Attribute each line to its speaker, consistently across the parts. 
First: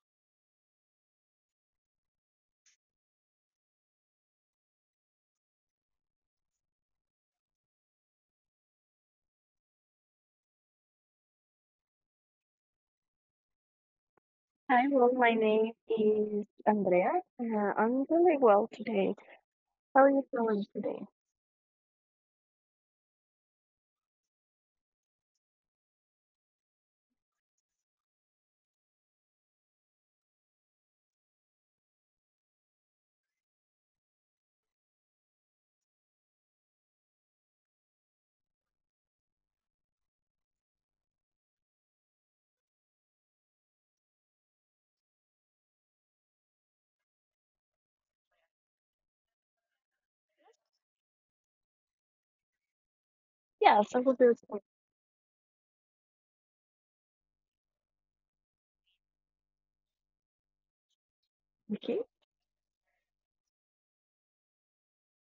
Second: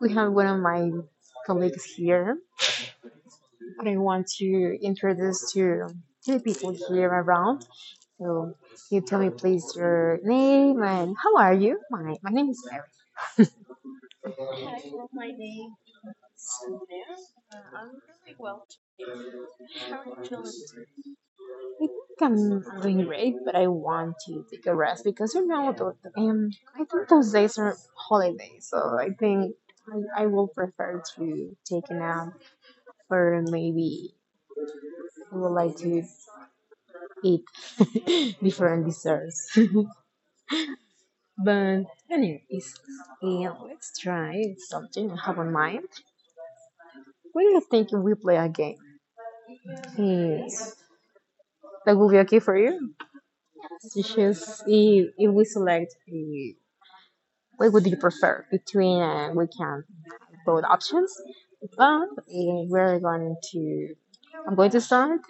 Speaker 1: We have one of my colleagues here, but I want to introduce to the people here around. So you tell me please your name and how are you? My name is
Speaker 2: Hi, well, my name is Andrea, I'm really well today. How are you
Speaker 1: Mary.
Speaker 2: feeling today?
Speaker 1: I think I'm doing great, but I want to take a rest because I think those days are holidays, so I think I will prefer to take a nap, or maybe I would like to eat different desserts. but anyways, yeah, let's try something I have on mind. What do you think if we play a game? Yes. That will be okay for you?
Speaker 2: Yes,
Speaker 1: Yes.
Speaker 2: I
Speaker 1: It's
Speaker 2: will do it.
Speaker 1: just if we select a what would you prefer between we can both options
Speaker 2: Okay,
Speaker 1: but we're going to I'm going to start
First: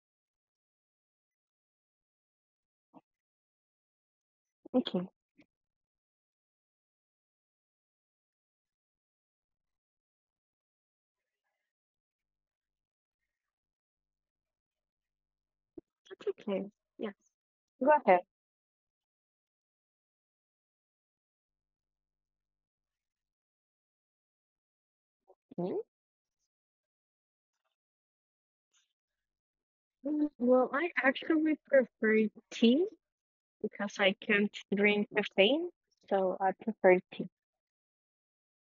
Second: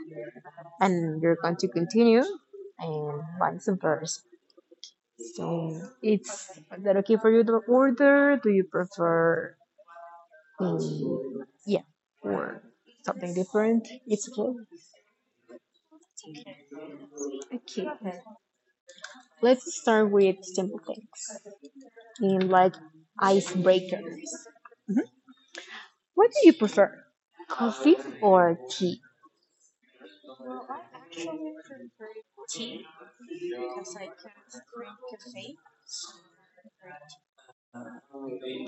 Speaker 1: and you're going to continue and vice versa
Speaker 2: okay,
Speaker 1: so it's is that okay for you to order do you prefer yeah or something different it's okay.
Speaker 2: that's okay. Yes,
Speaker 1: Okay,
Speaker 2: go ahead.
Speaker 1: let's start with simple things in like icebreakers.
Speaker 2: Mm,
Speaker 1: What do you prefer, coffee or tea?
Speaker 2: Well, I actually prefer tea because I can't drink caffeine, so I prefer tea.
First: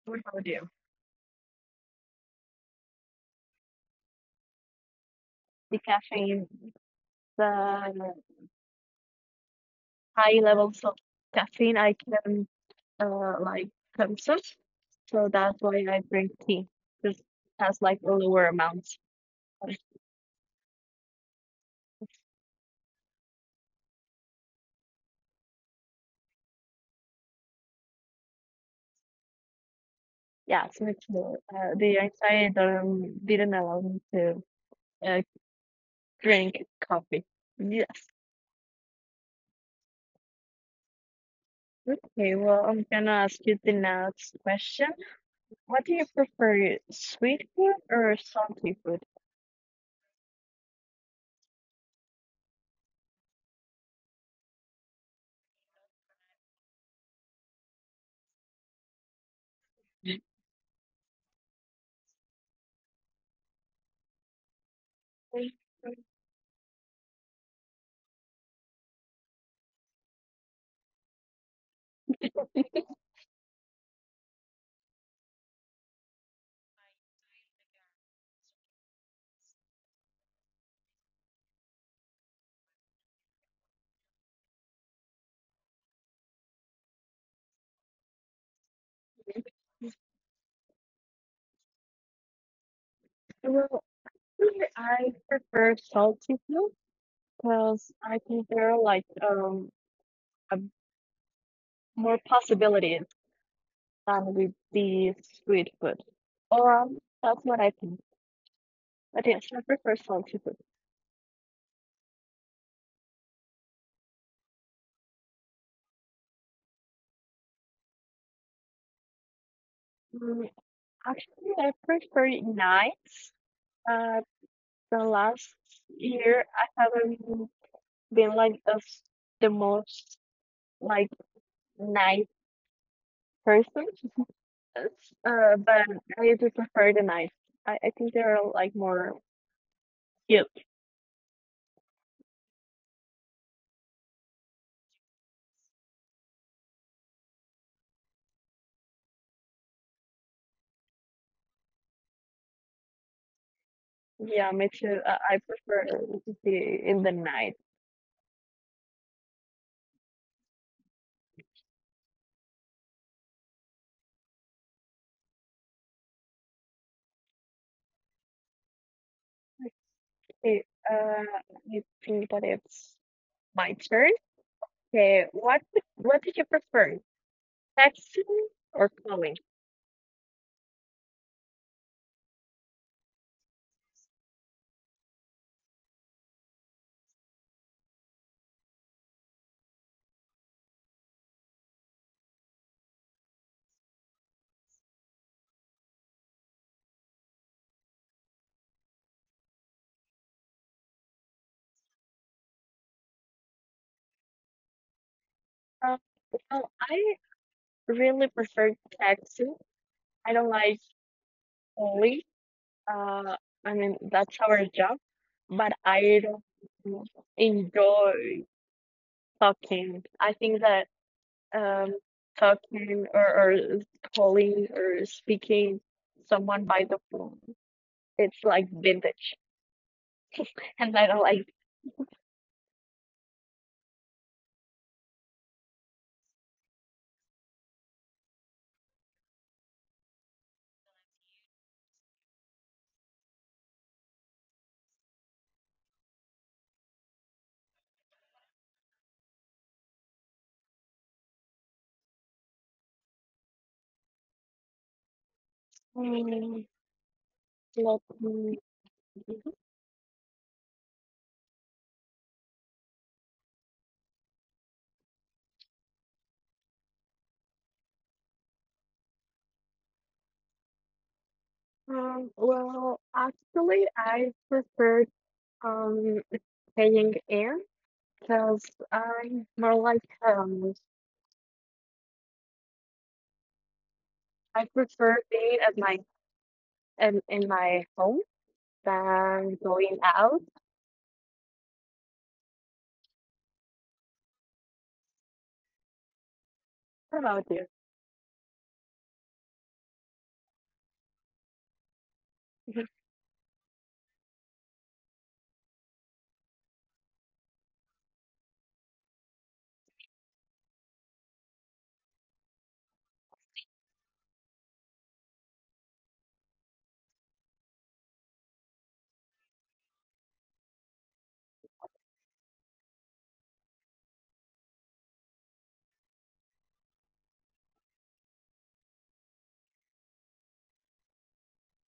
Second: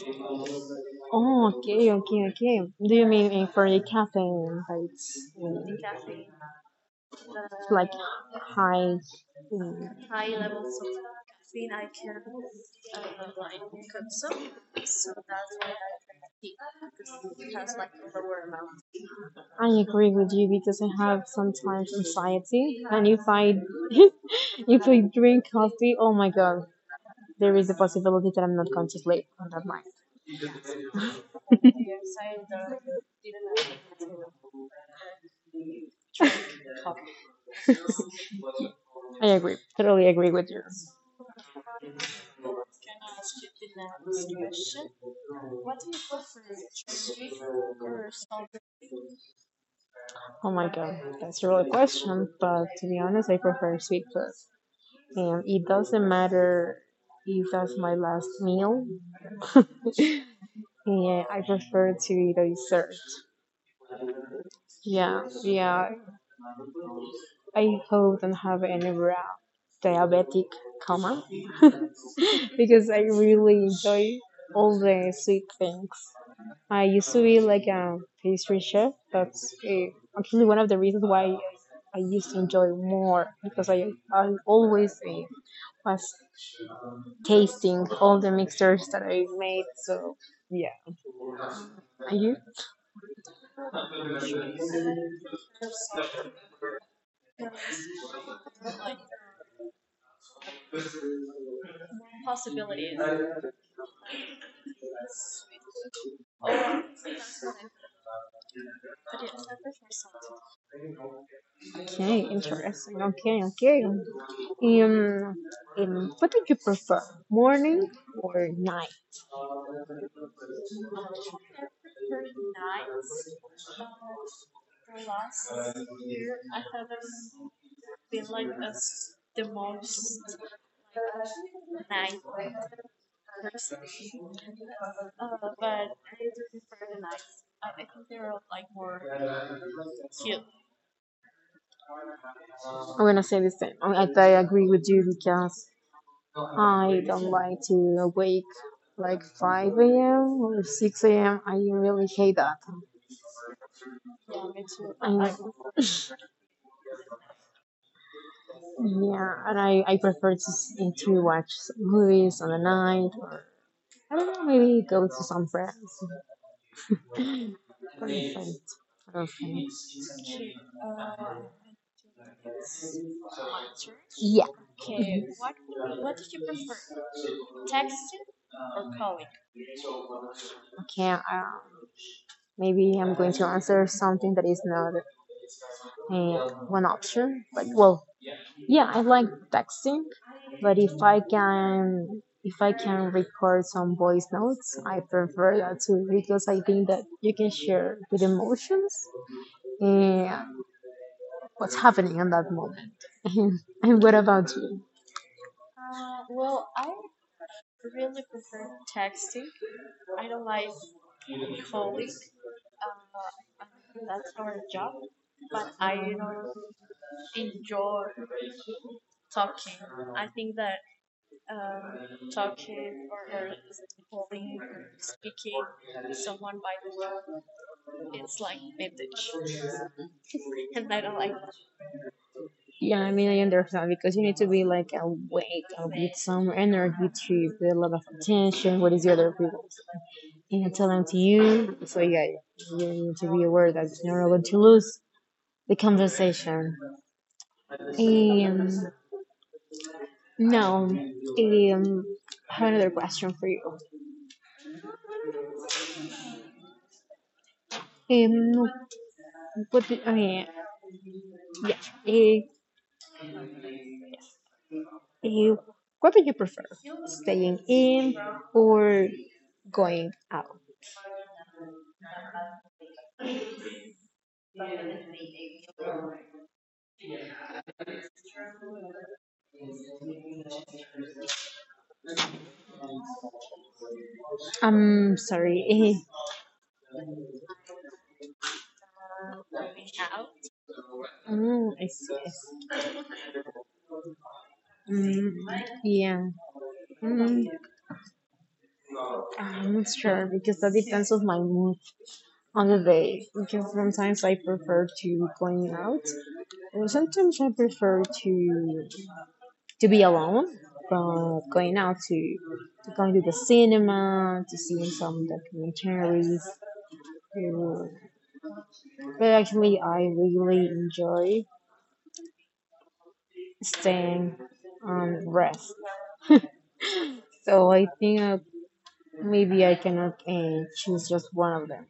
Speaker 2: What about you?
Speaker 1: Oh, okay, okay, okay. Do you mean in for a caffeine rates? In
Speaker 2: The
Speaker 1: caffeine,
Speaker 2: caffeine,
Speaker 1: like
Speaker 2: the
Speaker 1: high. High
Speaker 2: high
Speaker 1: levels
Speaker 2: levels
Speaker 1: of
Speaker 2: of
Speaker 1: caffeine
Speaker 2: caffeine
Speaker 1: I
Speaker 2: I
Speaker 1: can
Speaker 2: can
Speaker 1: like
Speaker 2: like
Speaker 1: consume.
Speaker 2: concept.
Speaker 1: So
Speaker 2: So
Speaker 1: that's
Speaker 2: that's
Speaker 1: why I
Speaker 2: why I
Speaker 1: drink
Speaker 2: drink
Speaker 1: tea
Speaker 2: tea. This
Speaker 1: because it has
Speaker 2: has
Speaker 1: like
Speaker 2: like a
Speaker 1: a
Speaker 2: lower
Speaker 1: lower amount.
Speaker 2: amount.
Speaker 1: I agree with you because I have sometimes anxiety, and if I if I drink coffee, oh my god, there is a possibility that I'm not going to sleep on that night.
Speaker 2: Yeah, so it's more. The anxiety does didn't allow me to uh, drink coffee. Yes.
Speaker 1: I agree, totally agree with you.
Speaker 2: Okay, well, I'm gonna ask you the next
Speaker 1: Question.
Speaker 2: question.
Speaker 1: What
Speaker 2: What do you
Speaker 1: is
Speaker 2: prefer,
Speaker 1: sweet
Speaker 2: sweet food
Speaker 1: or
Speaker 2: or
Speaker 1: sour?
Speaker 2: salty food?
Speaker 1: Oh my god, that's a real question, but to be honest, I prefer sweet food. And it doesn't matter if that's my last meal. Yeah, I prefer to eat a dessert. Yeah, yeah, I hope don't have any diabetic coma because I really enjoy all the sweet things. I used to be like a pastry chef. That's actually one of the reasons why I used to enjoy more because I always was tasting all the mixtures that I made. So yeah. Are you
Speaker 2: Well, I prefer salty food because I prefer like a more possibilities than with the street food. Or that's what I think. But yes, I prefer salty food.
Speaker 1: okay? Interesting. Okay, okay. What do you prefer, morning or night?
Speaker 2: Mm, actually, I prefer nights. Uh, the last year, I haven't been like the most like nice person. Yes, but I do prefer the nights. I think they're like more cute.
Speaker 1: I'm gonna say the same. I agree with you because I don't like to awake like 5 a.m. or 6 a.m. I really hate that.
Speaker 2: Yeah, me too.
Speaker 1: And
Speaker 2: I prefer to be in the night.
Speaker 1: yeah, and I prefer to watch movies on the night. I don't know, maybe go to some friends. Friends. Or friends.
Speaker 2: Okay, uh, let me think that it's my turn.
Speaker 1: Yeah,
Speaker 2: Okay, what do you prefer, texting or calling?
Speaker 1: okay. Maybe I'm going to answer something that is not one option. But well, yeah, I like texting, but if I can record some voice notes, I prefer that too because I think that you can share with emotions and what's happening in that moment. And what about you?
Speaker 2: Um, well, I really prefer texting. I don't like calling. Uh, I mean that's our job, but I don't enjoy talking. I think that um talking or calling or speaking someone by the phone, it's like vintage, and I don't
Speaker 1: Yeah, I mean, I understand because you need to be like awake with some energy to get a lot of attention. What is the other people and telling to you? So yeah, you need to be aware that you're not going to lose the conversation. And now, I have another question for you.
Speaker 2: like. Let me
Speaker 1: Um,
Speaker 2: see.
Speaker 1: what do, I mean, yeah, eh, eh, what do you prefer, staying in or going out?
Speaker 2: Well, actually, I preferred um staying in because I'm more like um I
Speaker 1: I'm
Speaker 2: prefer being
Speaker 1: sorry.
Speaker 2: at my in my home than going out.
Speaker 1: I see. I see. Mm, yeah.
Speaker 2: What
Speaker 1: Mm,
Speaker 2: about you?
Speaker 1: I'm not sure because that depends on my mood on the
Speaker 2: Mhm.
Speaker 1: day. Because sometimes I prefer to going out, and sometimes I prefer to be alone, but going out to going to the cinema, to seeing some documentaries. to- But actually, I really enjoy staying and rest. So I think maybe I cannot choose just one of them.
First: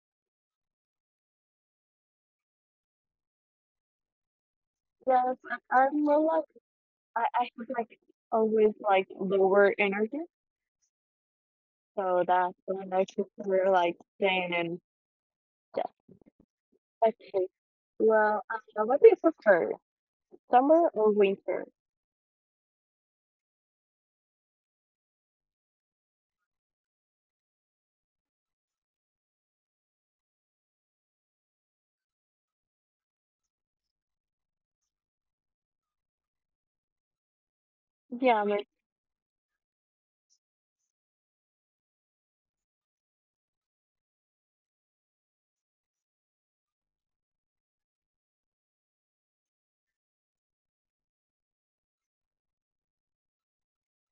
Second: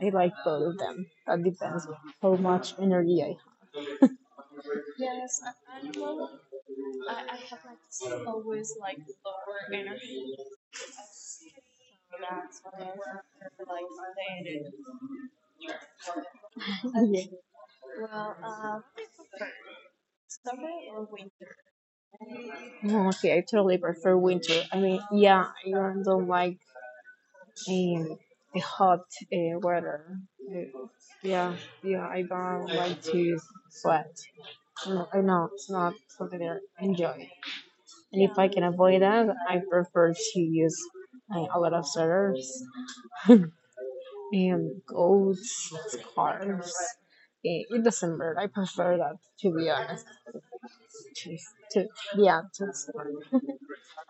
Speaker 1: I like both of them. That depends how much energy I
Speaker 2: Yes, I'm more like I have like always like lower energy, so that's when I prefer like staying in. Yes, okay. Well, what do you prefer, summer or winter?
Speaker 1: have. Okay, I totally prefer winter. I mean, yeah, I don't like and the hot weather. Yeah, yeah, I don't like to sweat. No, I know it's not something that I enjoy. And if
Speaker 2: Yeah,
Speaker 1: I can avoid that, I prefer to use a lot of sweaters and coats, scarves. Eh, in December, I prefer that to be honest. To, to, yeah, to,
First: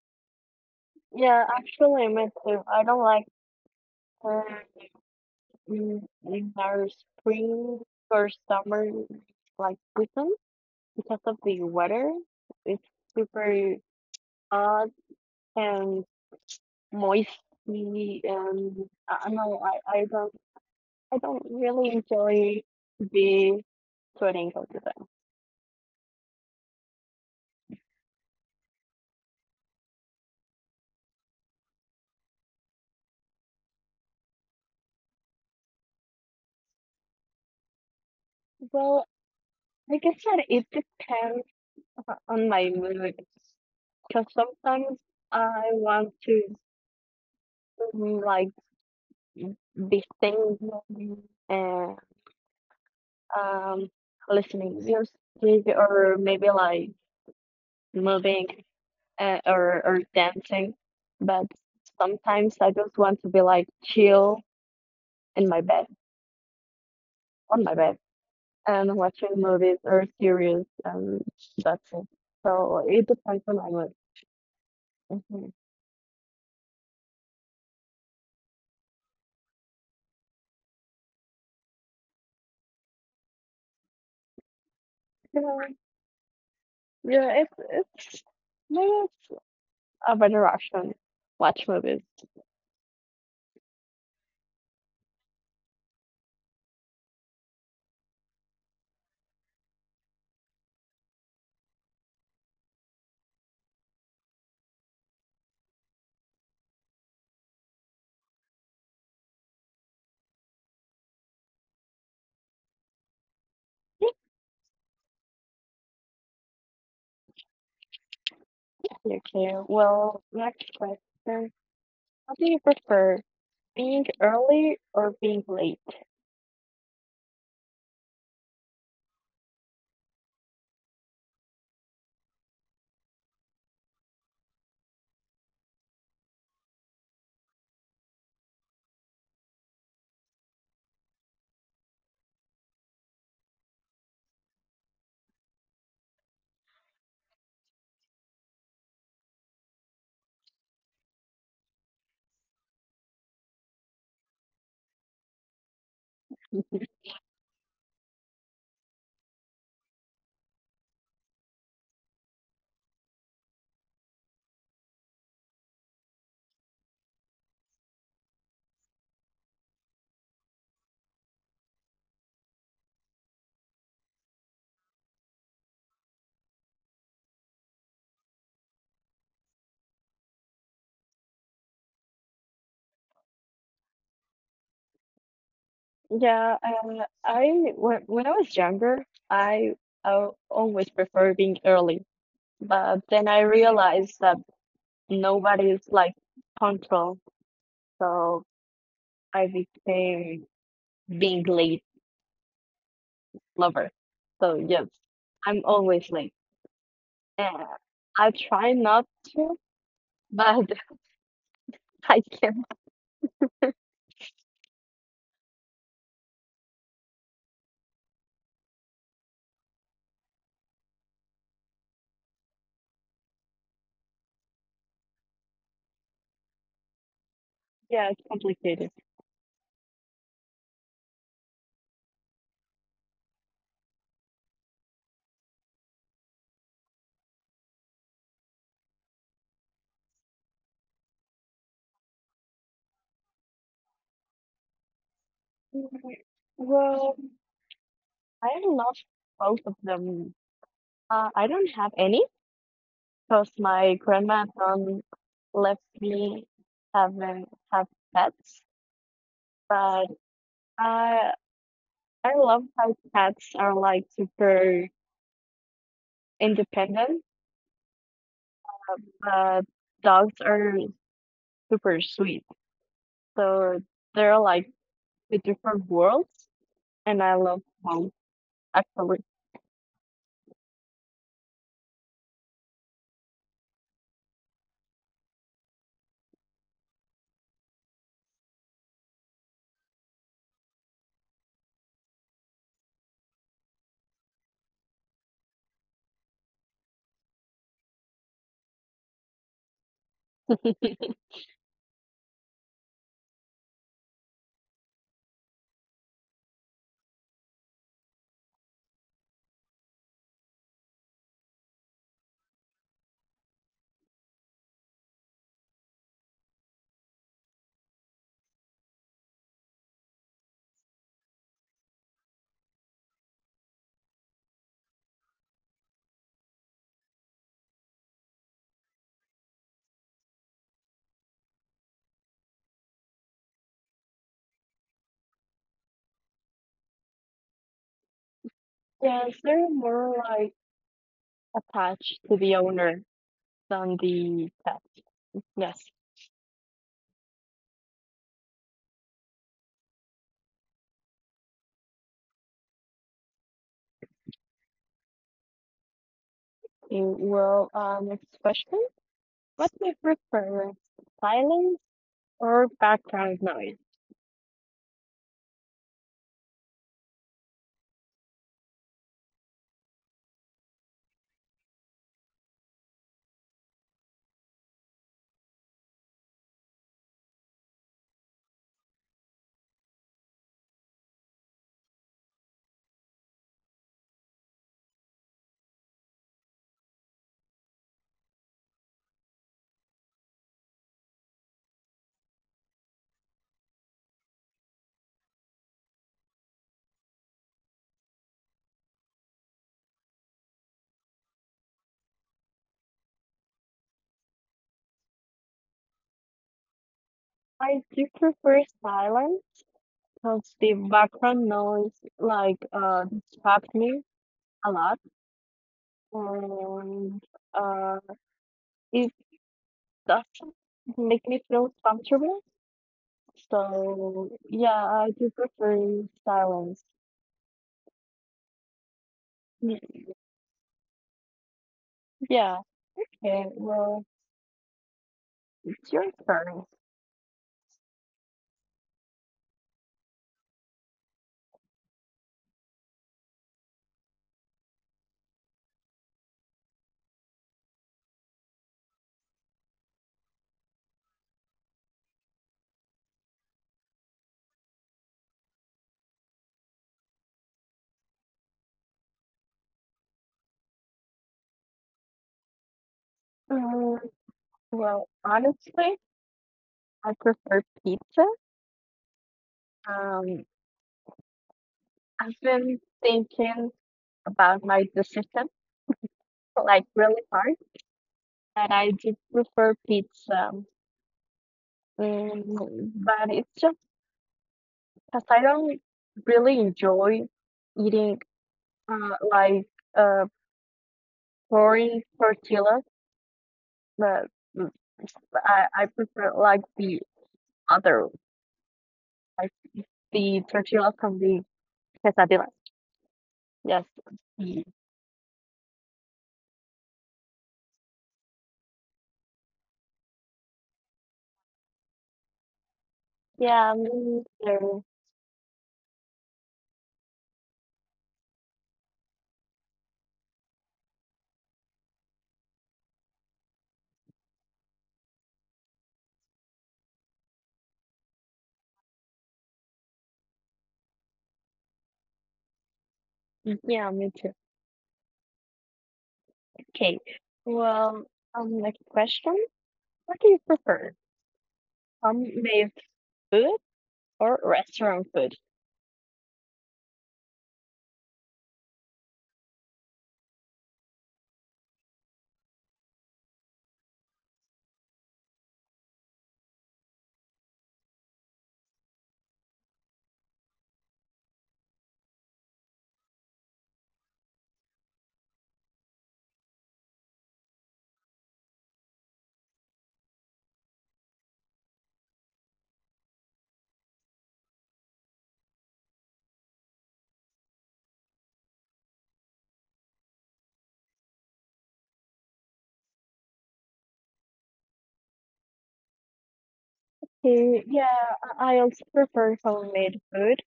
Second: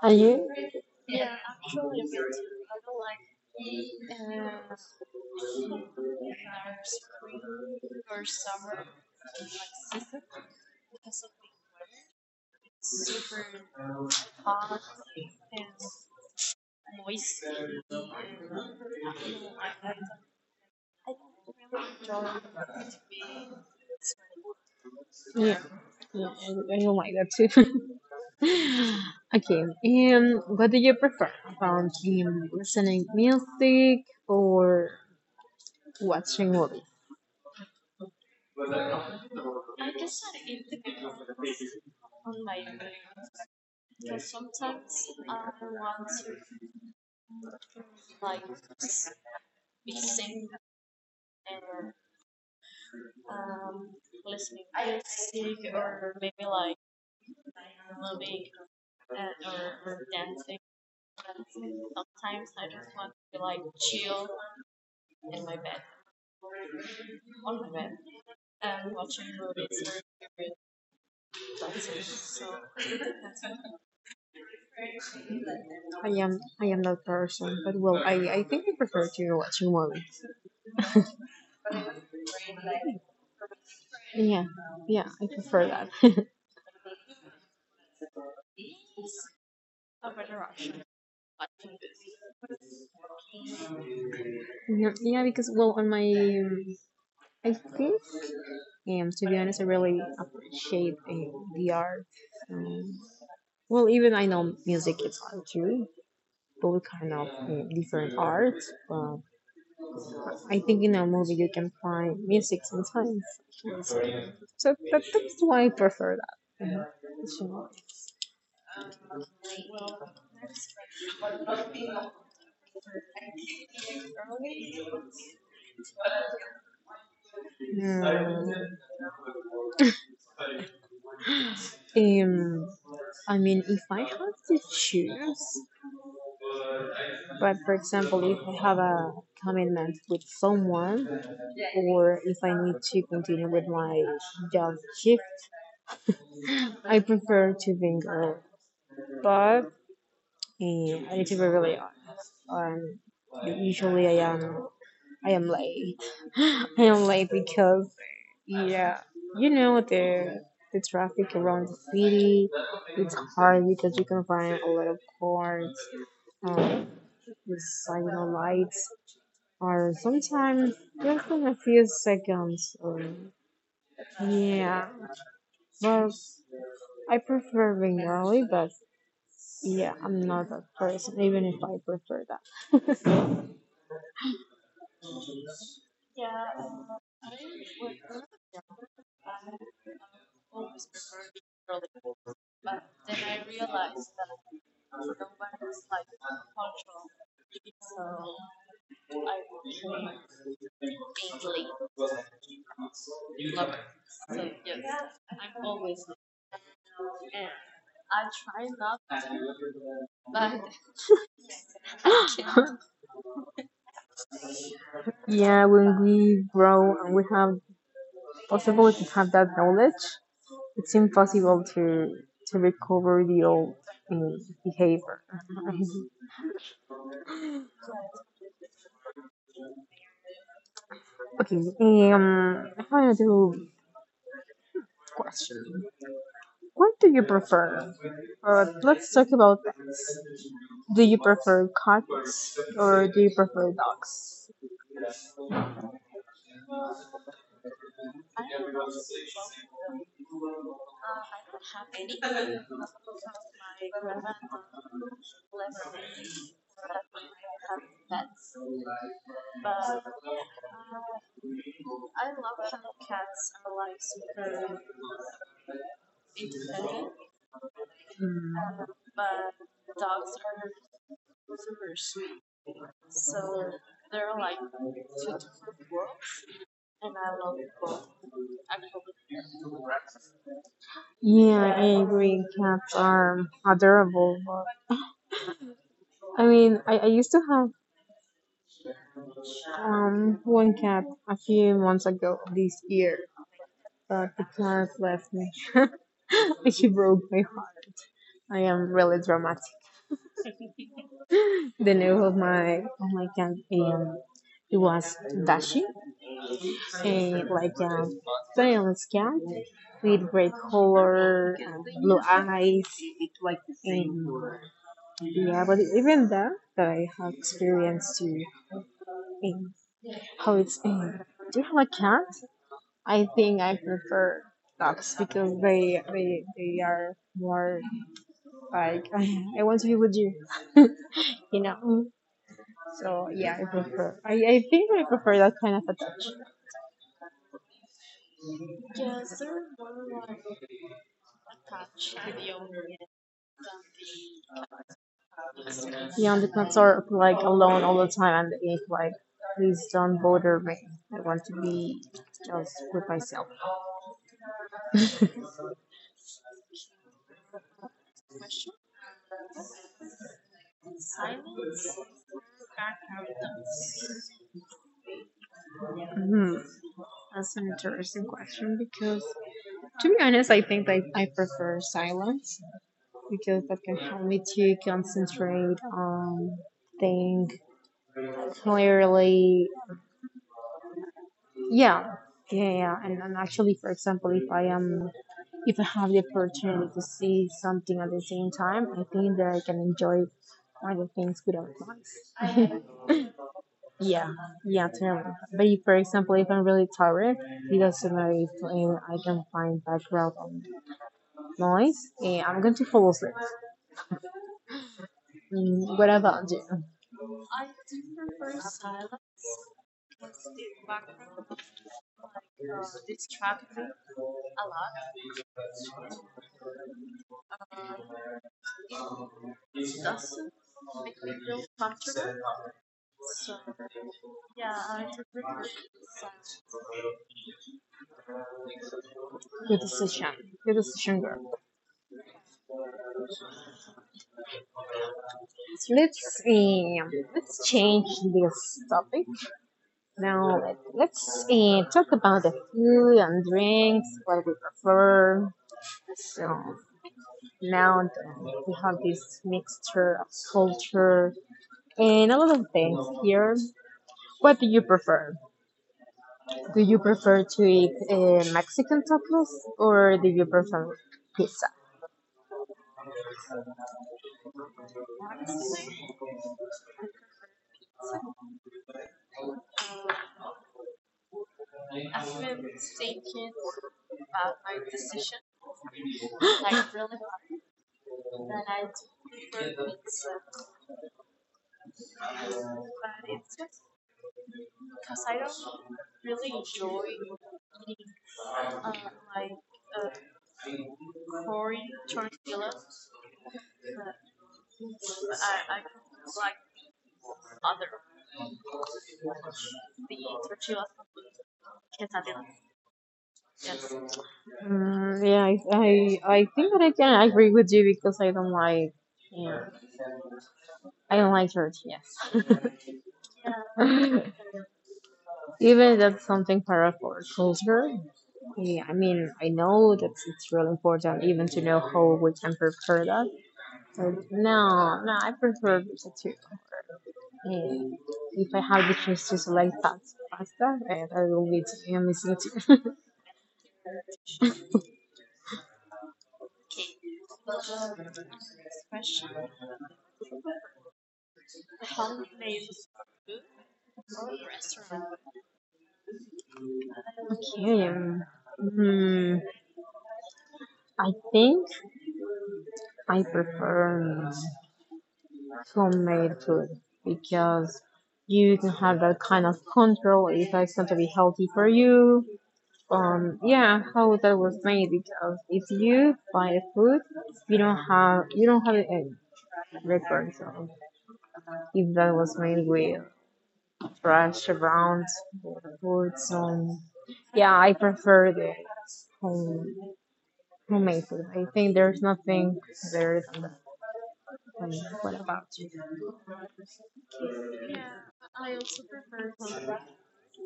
Speaker 1: and you?
Speaker 2: yeah, actually, me too. I don't like her in our spring or summer like season because of the weather. It's super hot and moisty, and I know I don't really enjoy the sweating all the time.
Speaker 1: Yeah, yeah, I don't like that too. Okay, what do you prefer about listening music or watching movies?
Speaker 2: Well, I guess that it depends on my mood because sometimes I want to like Beating and um, listening music or maybe like moving or dancing. But sometimes I just want to be like chill in my bed, on my bed, and watching movies or series, and that's it. So it depends on my mood. Mhm.
Speaker 1: I am that person, but well, I think I prefer to watch movies. Yeah, yeah, I
Speaker 2: Yeah,
Speaker 1: prefer that.
Speaker 2: yeah, it's maybe it's a better option. Watch movies.
Speaker 1: Mhm. Yeah, because well, on my I think to be honest, I really appreciate the art. Um, well, even I know music is art too, both kind of different art, but. I think in a movie you can find music sometimes. And so, that's why I prefer that. Mhm. So,
Speaker 2: Okay, well, next question. What do you prefer, being early or being late?
Speaker 1: yeah. um, I mean, if I have to choose, but for example, if I have a commitment with someone, or if I need to continue with my job shift, I prefer to be. But I need to be really honest. Usually I am. I am late. I am late because yeah, you know the traffic around the city. It's hard because you can find a lot of cars. Um, the signal lights are sometimes less than a few seconds. Yeah, but I prefer being early. But yeah, I'm not that person. Even if I prefer that.
Speaker 2: Yeah, I when I was younger, I, I always prefer being early, but then I realized that nobody's like control, so I became being late lover. So yes, I'm always late. Uh, I try not to, but I can.
Speaker 1: Yeah, when we grow and we have possible to have that knowledge, it's impossible to recover the old mm, behavior.
Speaker 2: Yeah, it's complicated.
Speaker 1: Okay, I have another question. What do you prefer? Let's talk about pets. Do you prefer cats or do you prefer dogs?
Speaker 2: Mm, Well, I love both of them. I don't have any because my grandma don't let me have an- have pets. But I I love how cats are like super independent,
Speaker 1: Mm,
Speaker 2: but dogs are super sweet. So they're like the different worlds, and I love both actually.
Speaker 1: Yeah, I agree. Cats are adorable. But, I mean, I used to have one cat a few months ago this year, but the cat left me. She broke my heart. I am really dramatic. The name of my cat it was Dashi, and like a famous cat with great color, blue eyes, like and yeah. But even that, that I have experience to um, how it's. Do you have a cat? I think I prefer dogs because they are more like I want to be with you. You know. So yeah, I prefer. I think I prefer that kind of a touch.
Speaker 2: Yes, they're more like attached to the owner than the pets. Yes.
Speaker 1: Beyond the concern of like alone all the time and it's like, please don't bother me. I want to be just with myself.
Speaker 2: Well, next question. What do you prefer, silence or background noise?
Speaker 1: Hmm. That's an interesting question because, to be honest, I think I prefer silence because that can help me to concentrate on think clearly. Yeah, yeah. And actually, for example, if I am if I have the opportunity to see something at the same time, I think that I can enjoy all the things without noise. Yeah, yeah, totally. But if, for example, if I'm really tired, it doesn't matter if I can find background noise, and I'm going to fall asleep. What about you?
Speaker 2: I do prefer silence because the background noise like distract me a lot and uh it doesn't make me feel comfortable. So yeah, I do prefer silence.
Speaker 1: Good
Speaker 2: Y-
Speaker 1: decision. Good decision, girl.
Speaker 2: Yeah, okay, well it's
Speaker 1: So
Speaker 2: your turn.
Speaker 1: let's change this topic. Now let's talk about the food and drinks, what we prefer. So now we have this mixture of culture and a lot of things here. What do you prefer? Do you prefer to eat Mexican tacos or do you prefer pizza?
Speaker 2: Um, well honestly I prefer pizza. Um I've been thinking about my decision, like really hard. And I did prefer pizza. But it's just because I don't really enjoy eating like uh, pouring tortillas, but mm, I prefer like the other, like the tortillas from the quesadillas. Yes. Mm.
Speaker 1: Yeah, I think that I can agree with you because I don't like yeah, I don't like church. Yes,
Speaker 2: Yeah, me too.
Speaker 1: even that's something part of our culture. Yeah, I mean, I know that it's really important even to know how we can prepare that. No, no, I prefer vegetarian. And if I have the chance to select that pasta, and I will be I'm missing.
Speaker 2: Yeah, me too. Okay. Well, next question. What do you prefer? Homemade food or restaurant food?
Speaker 1: Okay, hmm, I think I prefer homemade food because you can have that kind of control if it's going to be healthy for you. Yeah, how that was made because if you buy food, you don't have any records of if that was made with rush around foods and yeah I prefer the home homemade food I think there's nothing better than what about
Speaker 2: Yeah, I also prefer homemade food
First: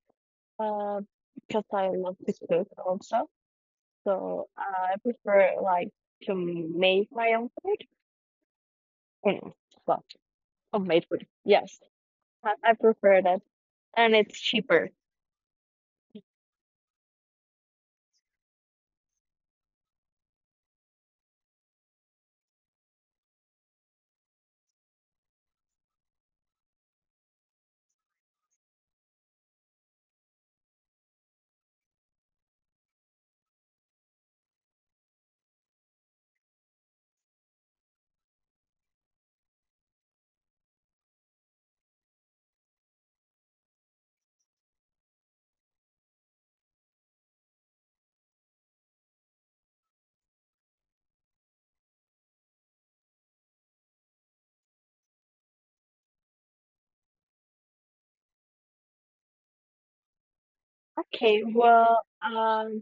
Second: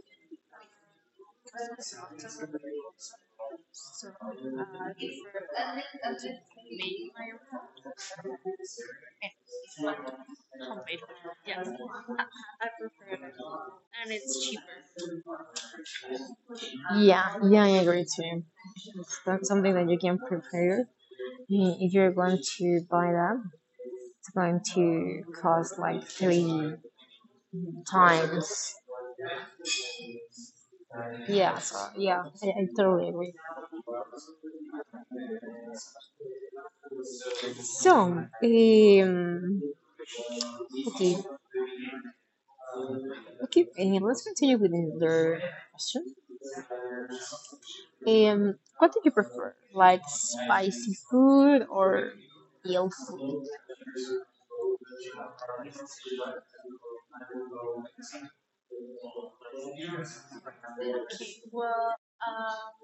Speaker 2: uh, because I love to cook also. So I prefer like to make my own food. Mm, well, homemade food. Yes, I prefer that, and it's cheaper.
Speaker 1: yeah yeah I agree too it's not something that you can prepare. If you're going to buy that it's going to cost like three times yeah so yeah I totally agree. So okay, okay let's continue with another question. What do you prefer? Like spicy food or ill food?
Speaker 2: Okay, well,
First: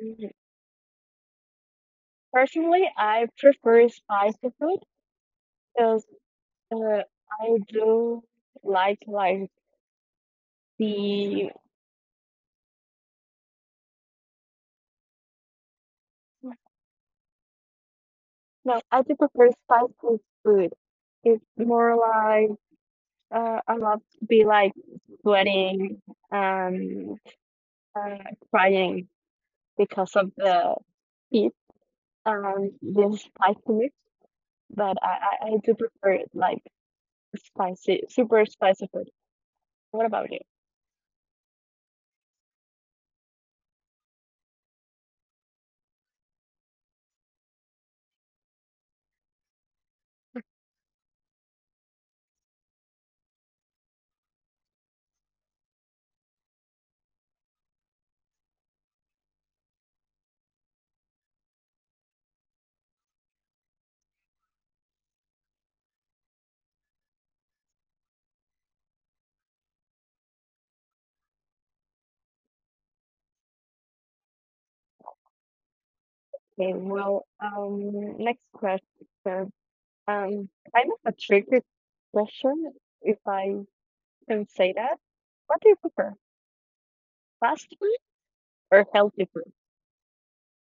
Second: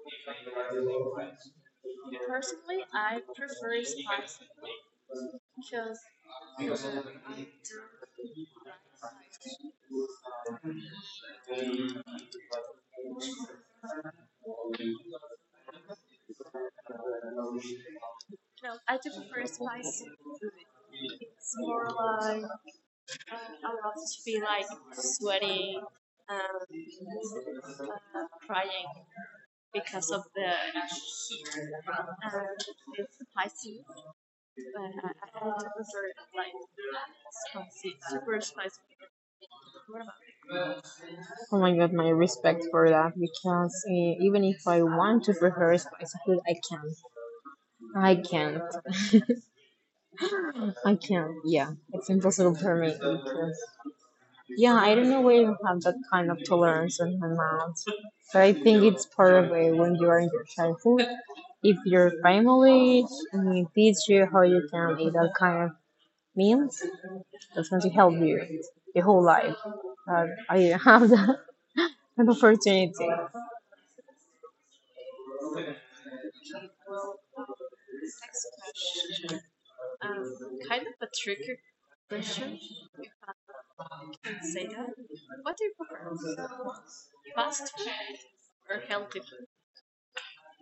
Speaker 2: personally, I prefer spicy food because uh, I do like the No, I do prefer spicy food. It's more like I love to be like sweating and uh, crying because of the heat and the spiciness. But I do prefer like spicy, super spicy food. What about you?
Speaker 1: Oh my god, my respect for that because even if I want to prefer spicy food, I can't. I can't. I can't. Yeah, it's impossible for me because yeah, I don't know where you have that kind of tolerance in my mouth. But I think it's part of it when you are in your childhood. If your family teach you how you can eat that kind of meals, that's going to help you your whole life. I didn't have that, an opportunity.
Speaker 2: Okay, well, next question. Um, kind of a tricky question, if I can say that. What do you prefer, fast food or healthy food?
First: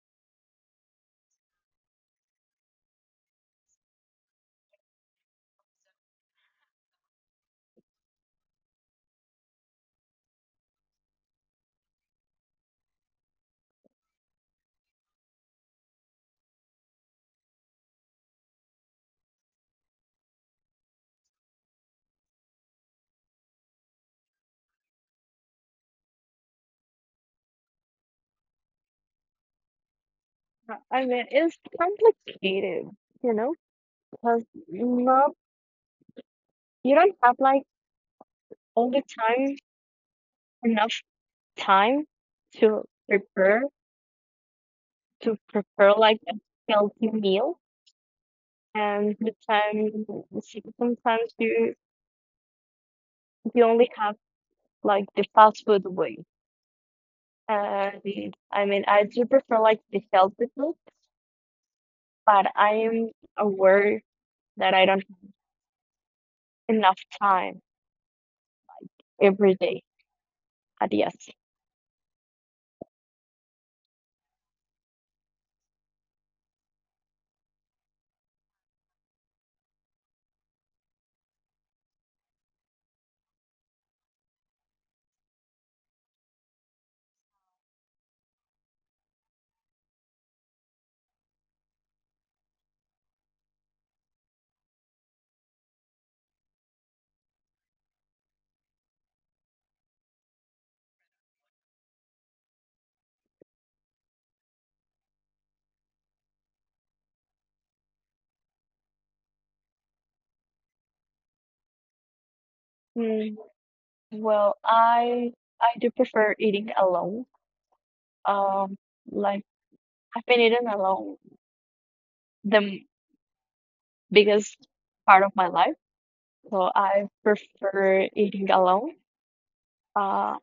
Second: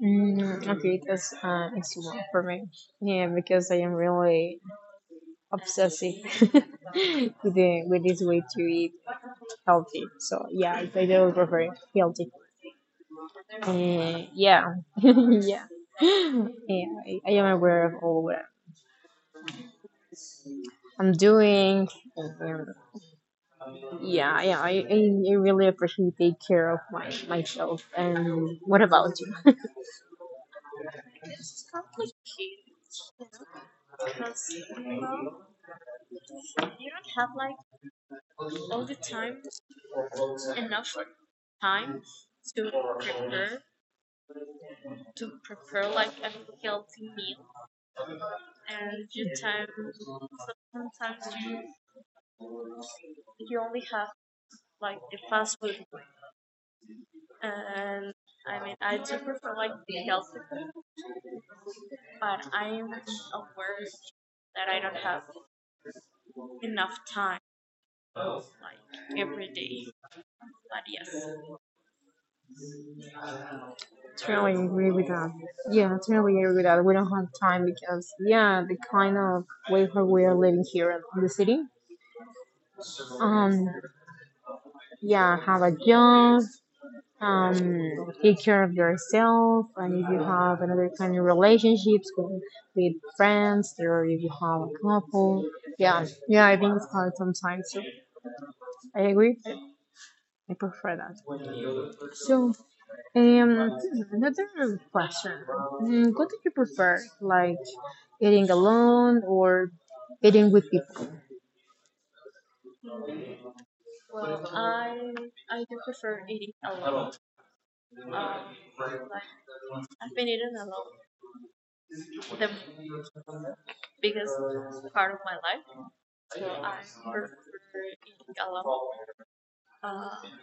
Speaker 1: Mm, okay, that's it's one for me. Yeah, because I am really obsessive with with this way to eat healthy. So yeah, I do prefer healthy. Yeah, yeah. Yeah, I am aware of all what I'm doing. And yeah, yeah, I really appreciate take care of my myself. And what about you?
Speaker 2: I mean, it's complicated, you know, because not you don't have like all the time enough time to prepare to prepare like a healthy meal, and the time sometimes you only have like the fast food way. And I mean, I do prefer like the healthy food, but I am aware that I don't have enough time every day. Adios.
Speaker 1: Totally agree with that. Yeah, totally agree with that. We don't have time because yeah, the kind of way where we are living here in the city. Um, yeah, have a job. Take care of yourself, and if you have another kind of relationships with friends, or if you have a couple, yeah, yeah, I think it's hard sometimes. So I agree. I prefer that. So, um, another question. Mm, what do you prefer? Like eating alone or eating with people?
Speaker 2: Well, I do prefer eating alone. Um, like I've been eating alone the m- biggest part of my life, so I prefer eating alone. Uh,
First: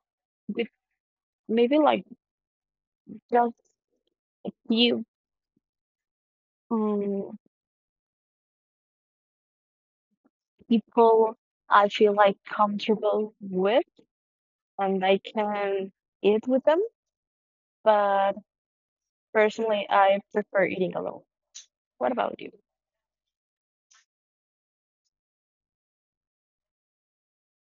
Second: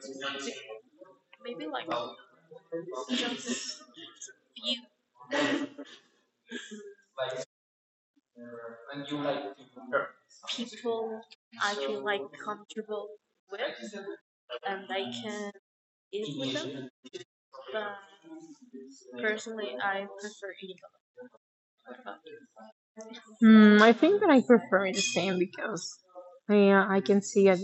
Speaker 2: with maybe like just few um, people I feel like comfortable with, and I can eat with them. But personally, I prefer eating alone. What about you?
Speaker 1: Mm, I think that I prefer the same because yeah, I can see it.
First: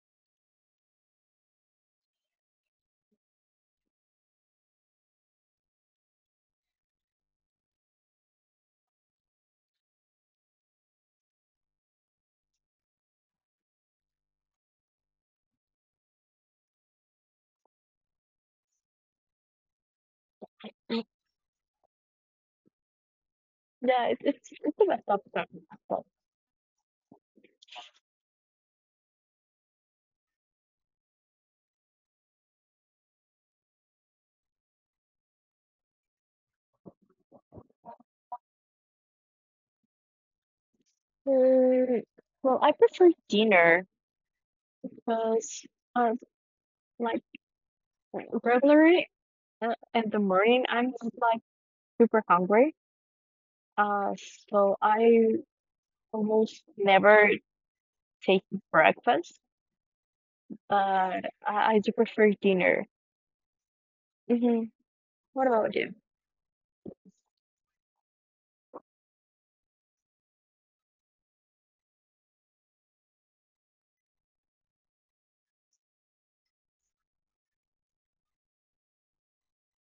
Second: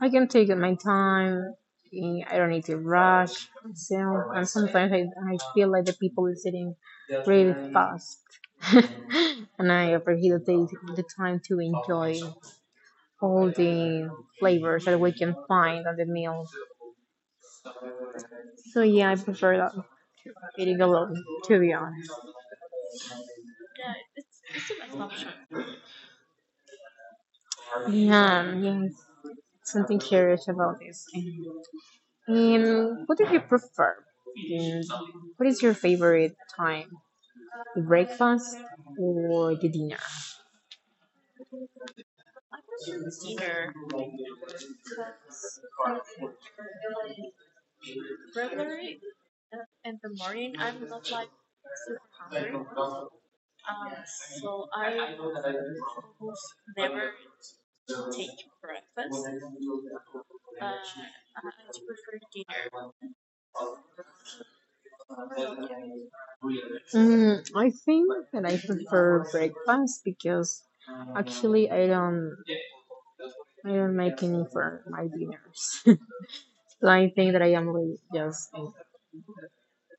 Speaker 1: I can take my time. I don't need to rush myself. And sometimes I feel like the people is eating really fast. And I appreciate the time to enjoy all the flavors that we can find on the meal. So yeah, I prefer that, eating alone, to be honest.
Speaker 2: Yeah, it's the best option. So.
Speaker 1: Yeah, yeah. Something curious about this. And what do you prefer? And what is your favorite time? The breakfast or the dinner?
Speaker 2: Mm, well, I prefer
Speaker 1: Dinner.
Speaker 2: dinner because um, like regularly in the morning I'm like super hungry. Uh, so I almost never take breakfast, but I do prefer dinner. Hmm. What about you?
Speaker 1: Mm, I think that I prefer breakfast because actually I don't make any for my dinners. So I think that I am really just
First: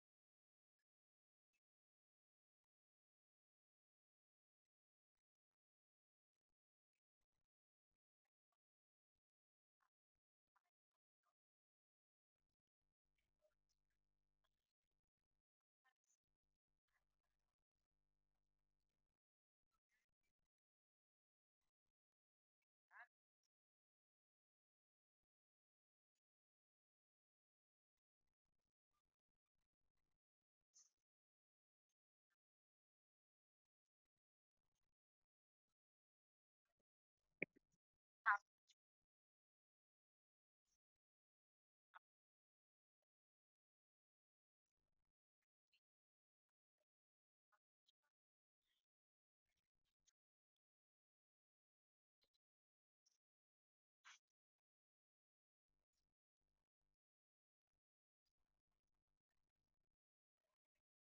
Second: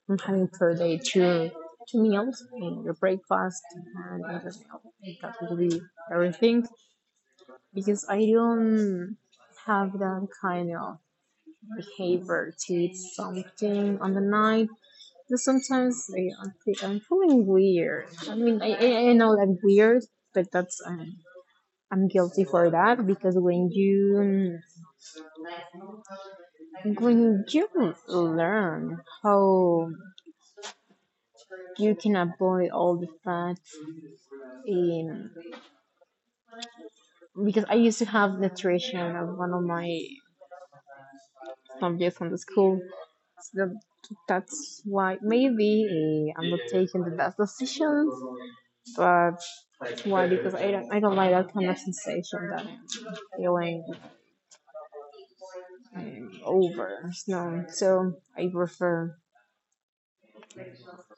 Speaker 1: I'm having per day two meals, and your breakfast and another meal. That will be everything. Because I don't have that kind of behavior to eat something on the night. But sometimes I'm feeling weird. I mean, I know that weird, but that's I'm guilty for that because when you learn how you can avoid all the fats in because I used to have nutrition as one of my subjects on the school. So that's why maybe I'm not taking the best decisions, but why? Because I don't like that kind of sensation, that feeling over. No, so I prefer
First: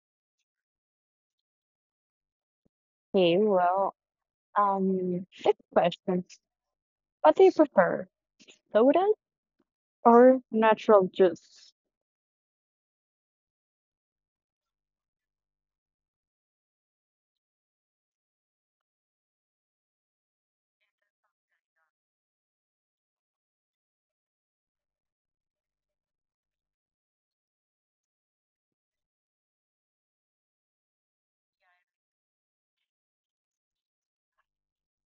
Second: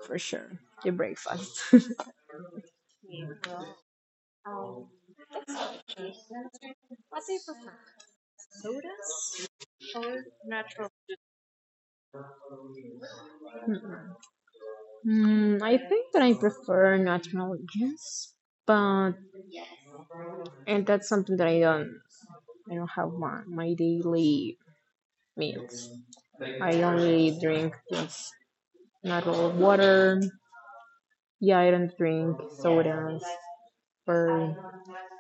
Speaker 1: for sure the breakfast.
Speaker 2: Okay, well, good question. What do you prefer, soda or natural juice?
Speaker 1: Mm, I think that I prefer natural, yes, but and that's something that I don't. I don't have my daily meals. I only drink just natural water. Yeah, I don't drink sodas or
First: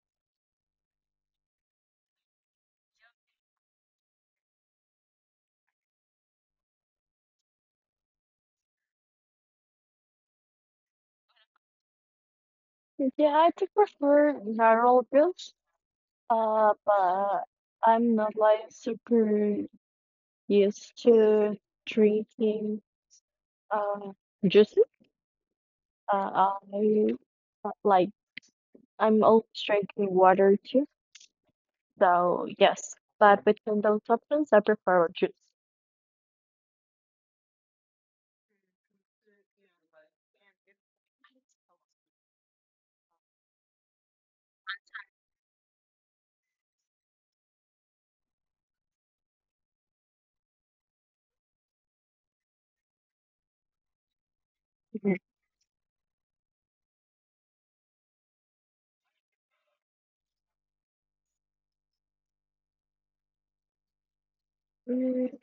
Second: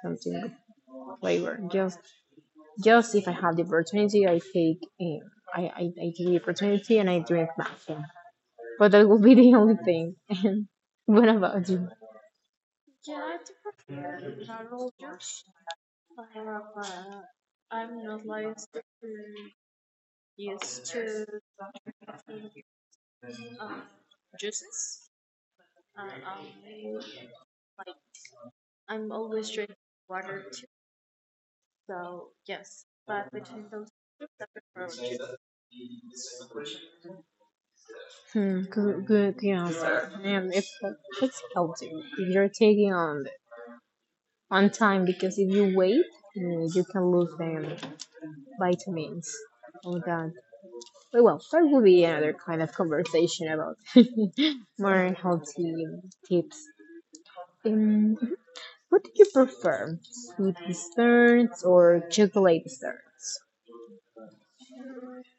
Speaker 1: something flavor. Just if I have the opportunity, I take the opportunity and I drink nothing. But that will be the only thing. And what about you?
Speaker 2: Yeah, I do prefer natural juice. But I'm not like super used to drinking uh Juices? uh I like I'm always drinking water too. So yes, but between those options, I prefer juice.
Speaker 1: Hmm, good, good answer. If it's healthy, if you're taking on time, because if you wait, you can lose vitamins. All that. Oh, well, that will be another kind of conversation about
Speaker 2: Mhm.
Speaker 1: more healthy tips. Um, what do you prefer, sweet desserts or chocolate desserts?
Speaker 2: Mm,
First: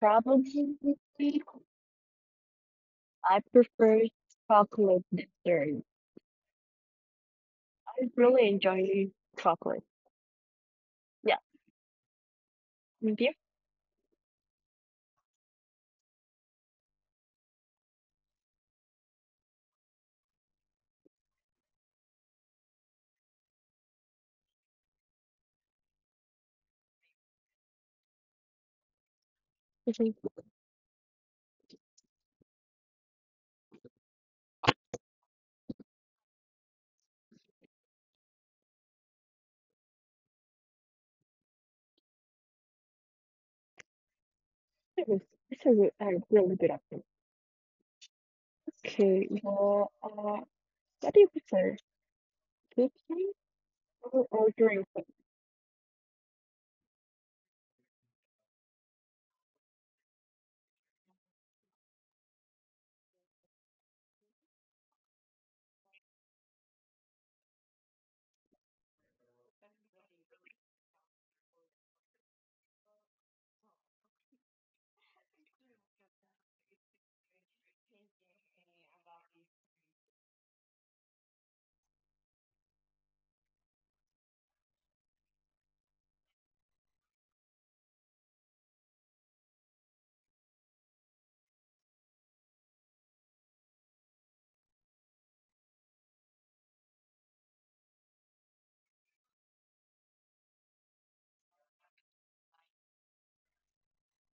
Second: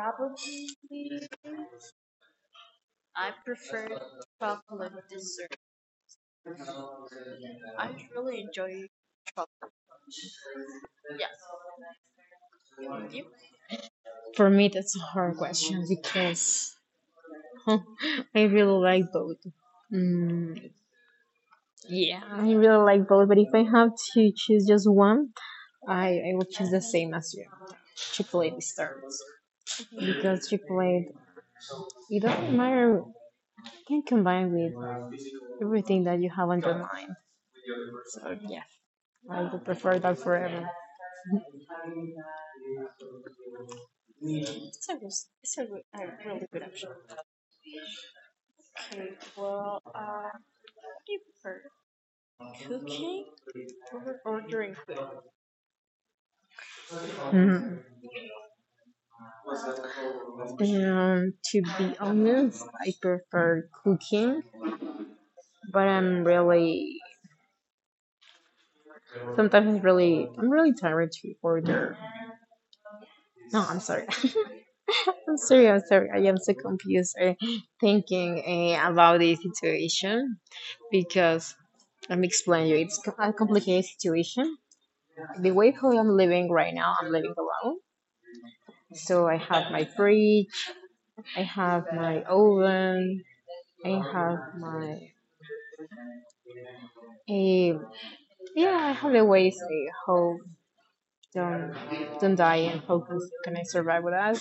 Speaker 2: Probably I prefer chocolate dessert. I really enjoy chocolate. Yeah, and you?
Speaker 1: For me, that's a hard question because I really like both. Mm, yeah, I really like both, but if I have to choose just one, I will choose the same as you, chocolate desserts.
Speaker 2: I
Speaker 1: Because chocolate, it doesn't matter, can combine with everything that you have on your mind. Yes, I would prefer that forever.
Speaker 2: This is, this is a really good option. Okay, well, what do you prefer, cooking or ordering food?
Speaker 1: Mhm. And to be honest, I prefer cooking, but I'm really sometimes really I'm really tired to order. No, I'm sorry. I'm sorry. I'm sorry. I am so confused thinking about the situation because let me explain you. A complicated situation, the way how I'm living right now, I'm living alone. So I have my fridge, I have my oven, I have my eh, yeah, I have the ways how don't don't die and how can, I survive with that.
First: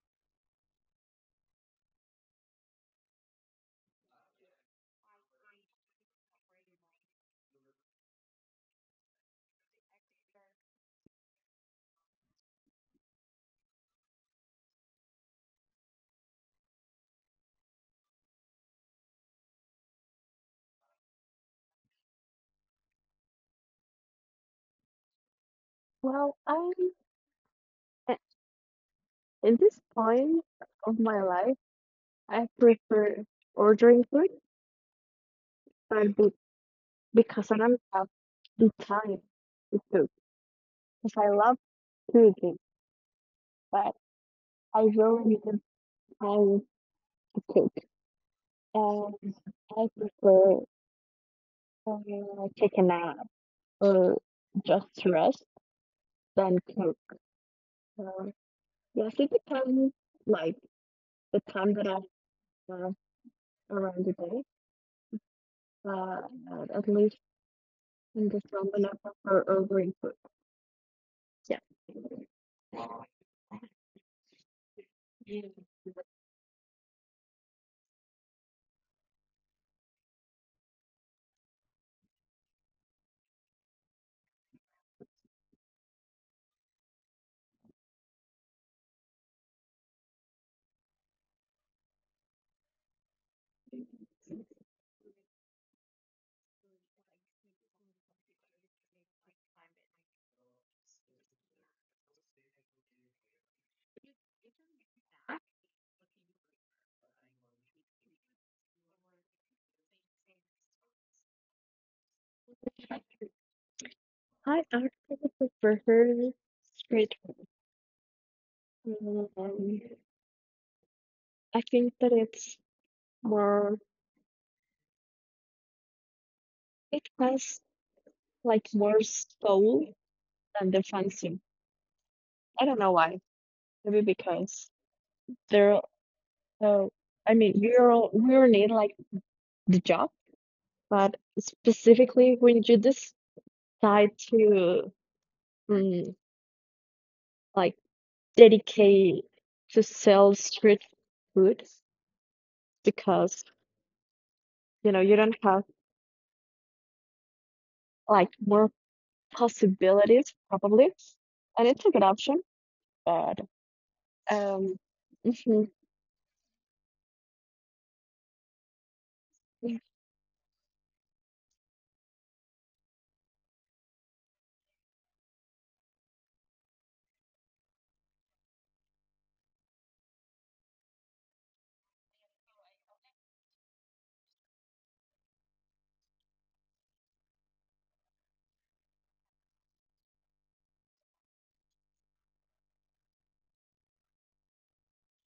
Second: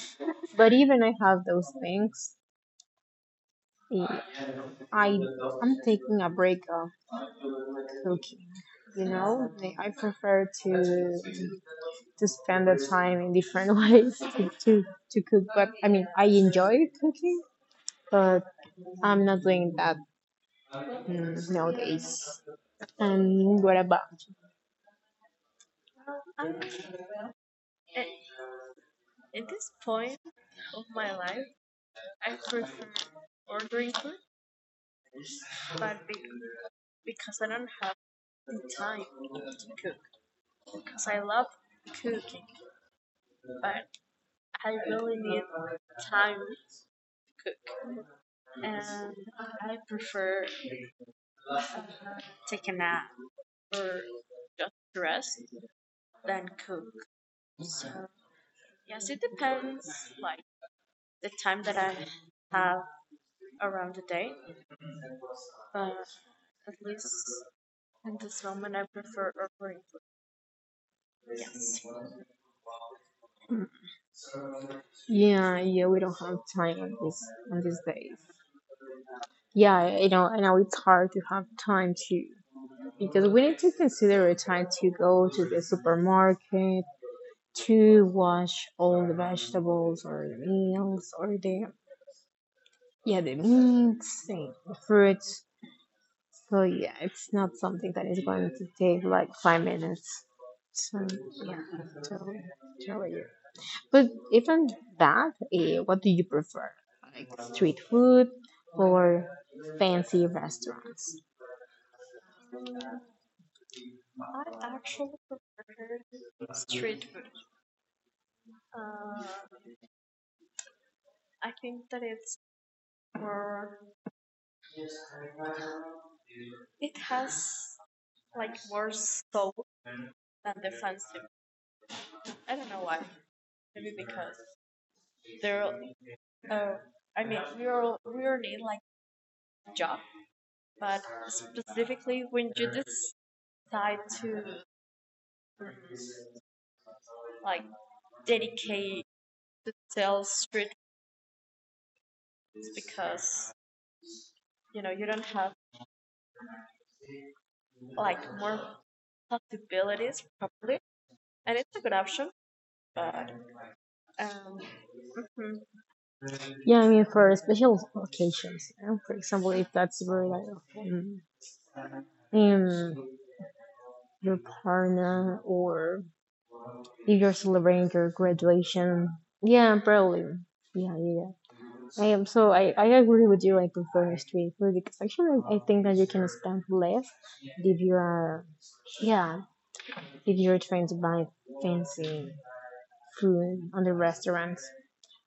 Speaker 1: But even I have those things, eh, I I'm taking a break of cooking. You know, I prefer to spend the time in different ways to cook. But I mean, I enjoy cooking, but I'm not doing that, mm, nowadays. And what about?
Speaker 2: Well, I a- in this point of my life, I prefer ordering food, but because I don't have the time to cook. Because I love cooking, but I really need the time to cook, and I prefer uh, take a nap or just rest than cook. So yes, it depends, like the time that I uh, around the day, at least in the strong enough for our green food. Yeah.
Speaker 1: Yeah, yeah, we don't have time on this on these days. Yeah, you know, I know it's hard to have time to because we need to consider a time to go to the supermarket to wash all the vegetables or the meals or the yeah the meats and the fruits. So yeah, it's not something that is going to take like 5 minutes. So yeah, totally, totally. But even that, what do you prefer? Like street food or fancy restaurants?
Speaker 2: I actually prefer street food. Um, I think that it's more, it has like more soul than the fancy. I don't know why. Maybe because they're, uh, I mean, you're, we all need like the job, but specifically when you do this try to mm, like dedicate to sell street food because you know you don't have like more possibilities probably and it's a good option but um mhm.
Speaker 1: Yeah, I mean for special occasions, you know. For example, if that's where like um, um, your partner or if you're celebrating your graduation. Yeah, probably. Yeah, yeah, yeah. I am so I agree with you. I prefer street food because actually I think that you can spend less if you are yeah if you're trying to buy fancy food on the restaurants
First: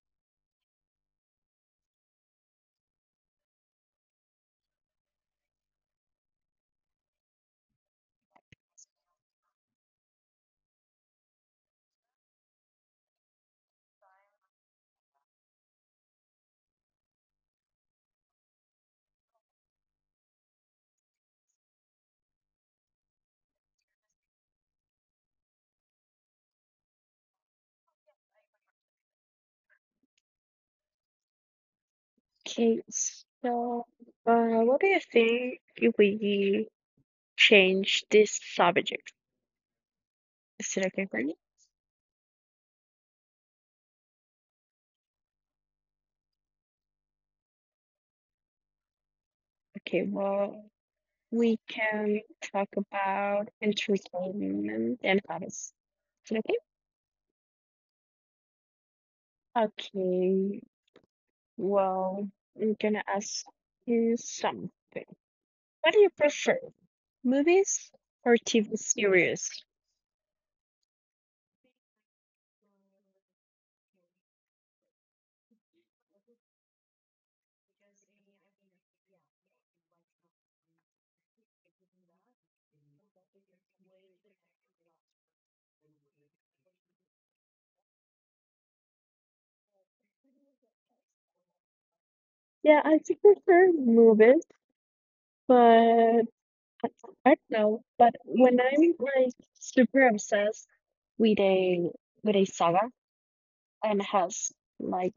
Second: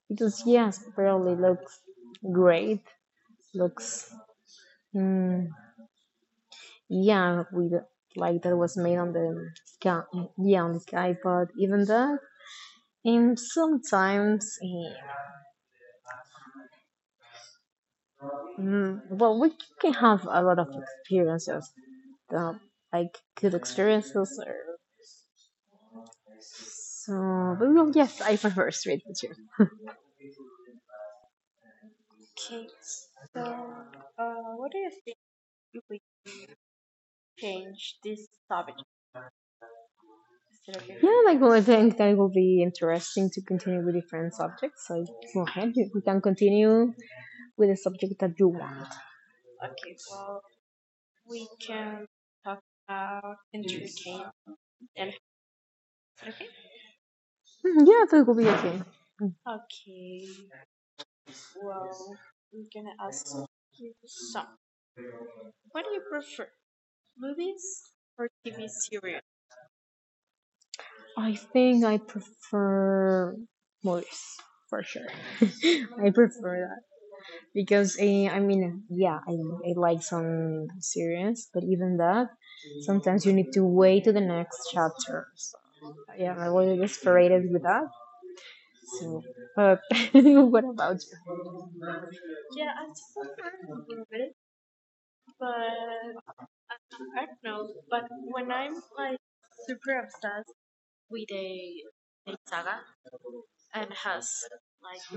Speaker 1: because yes barely looks great, looks mm, yeah, with like that was made on the sky, yeah on the sky, but even that and sometimes well we can have a lot of experiences uh, like good experiences or so but well, yes, I prefer street food too. Okay,
Speaker 2: Okay,
Speaker 1: so
Speaker 2: so what do you think if we change this subject, is it okay
Speaker 1: yeah,
Speaker 2: for you?
Speaker 1: like, well, I think that it will be interesting to continue with different subjects. So go ahead, you can continue with the subject that you want.
Speaker 2: Okay, well, we can talk about entertainment and hobbies, is it okay?
Speaker 1: Mhm, yeah, so it will be okay. Mm.
Speaker 2: Okay, well, I'm gonna ask you something. What do you prefer, movies or TV series?
Speaker 1: I think I prefer movies for sure. I prefer that because I mean, yeah, I like some series, but even that, sometimes you need to wait to the next chapter. So, yeah, I was frustrated with that. So, but what about you?
Speaker 2: Yeah, I do prefer movies, but I I don't know. But when I'm like super obsessed with a with a saga and has like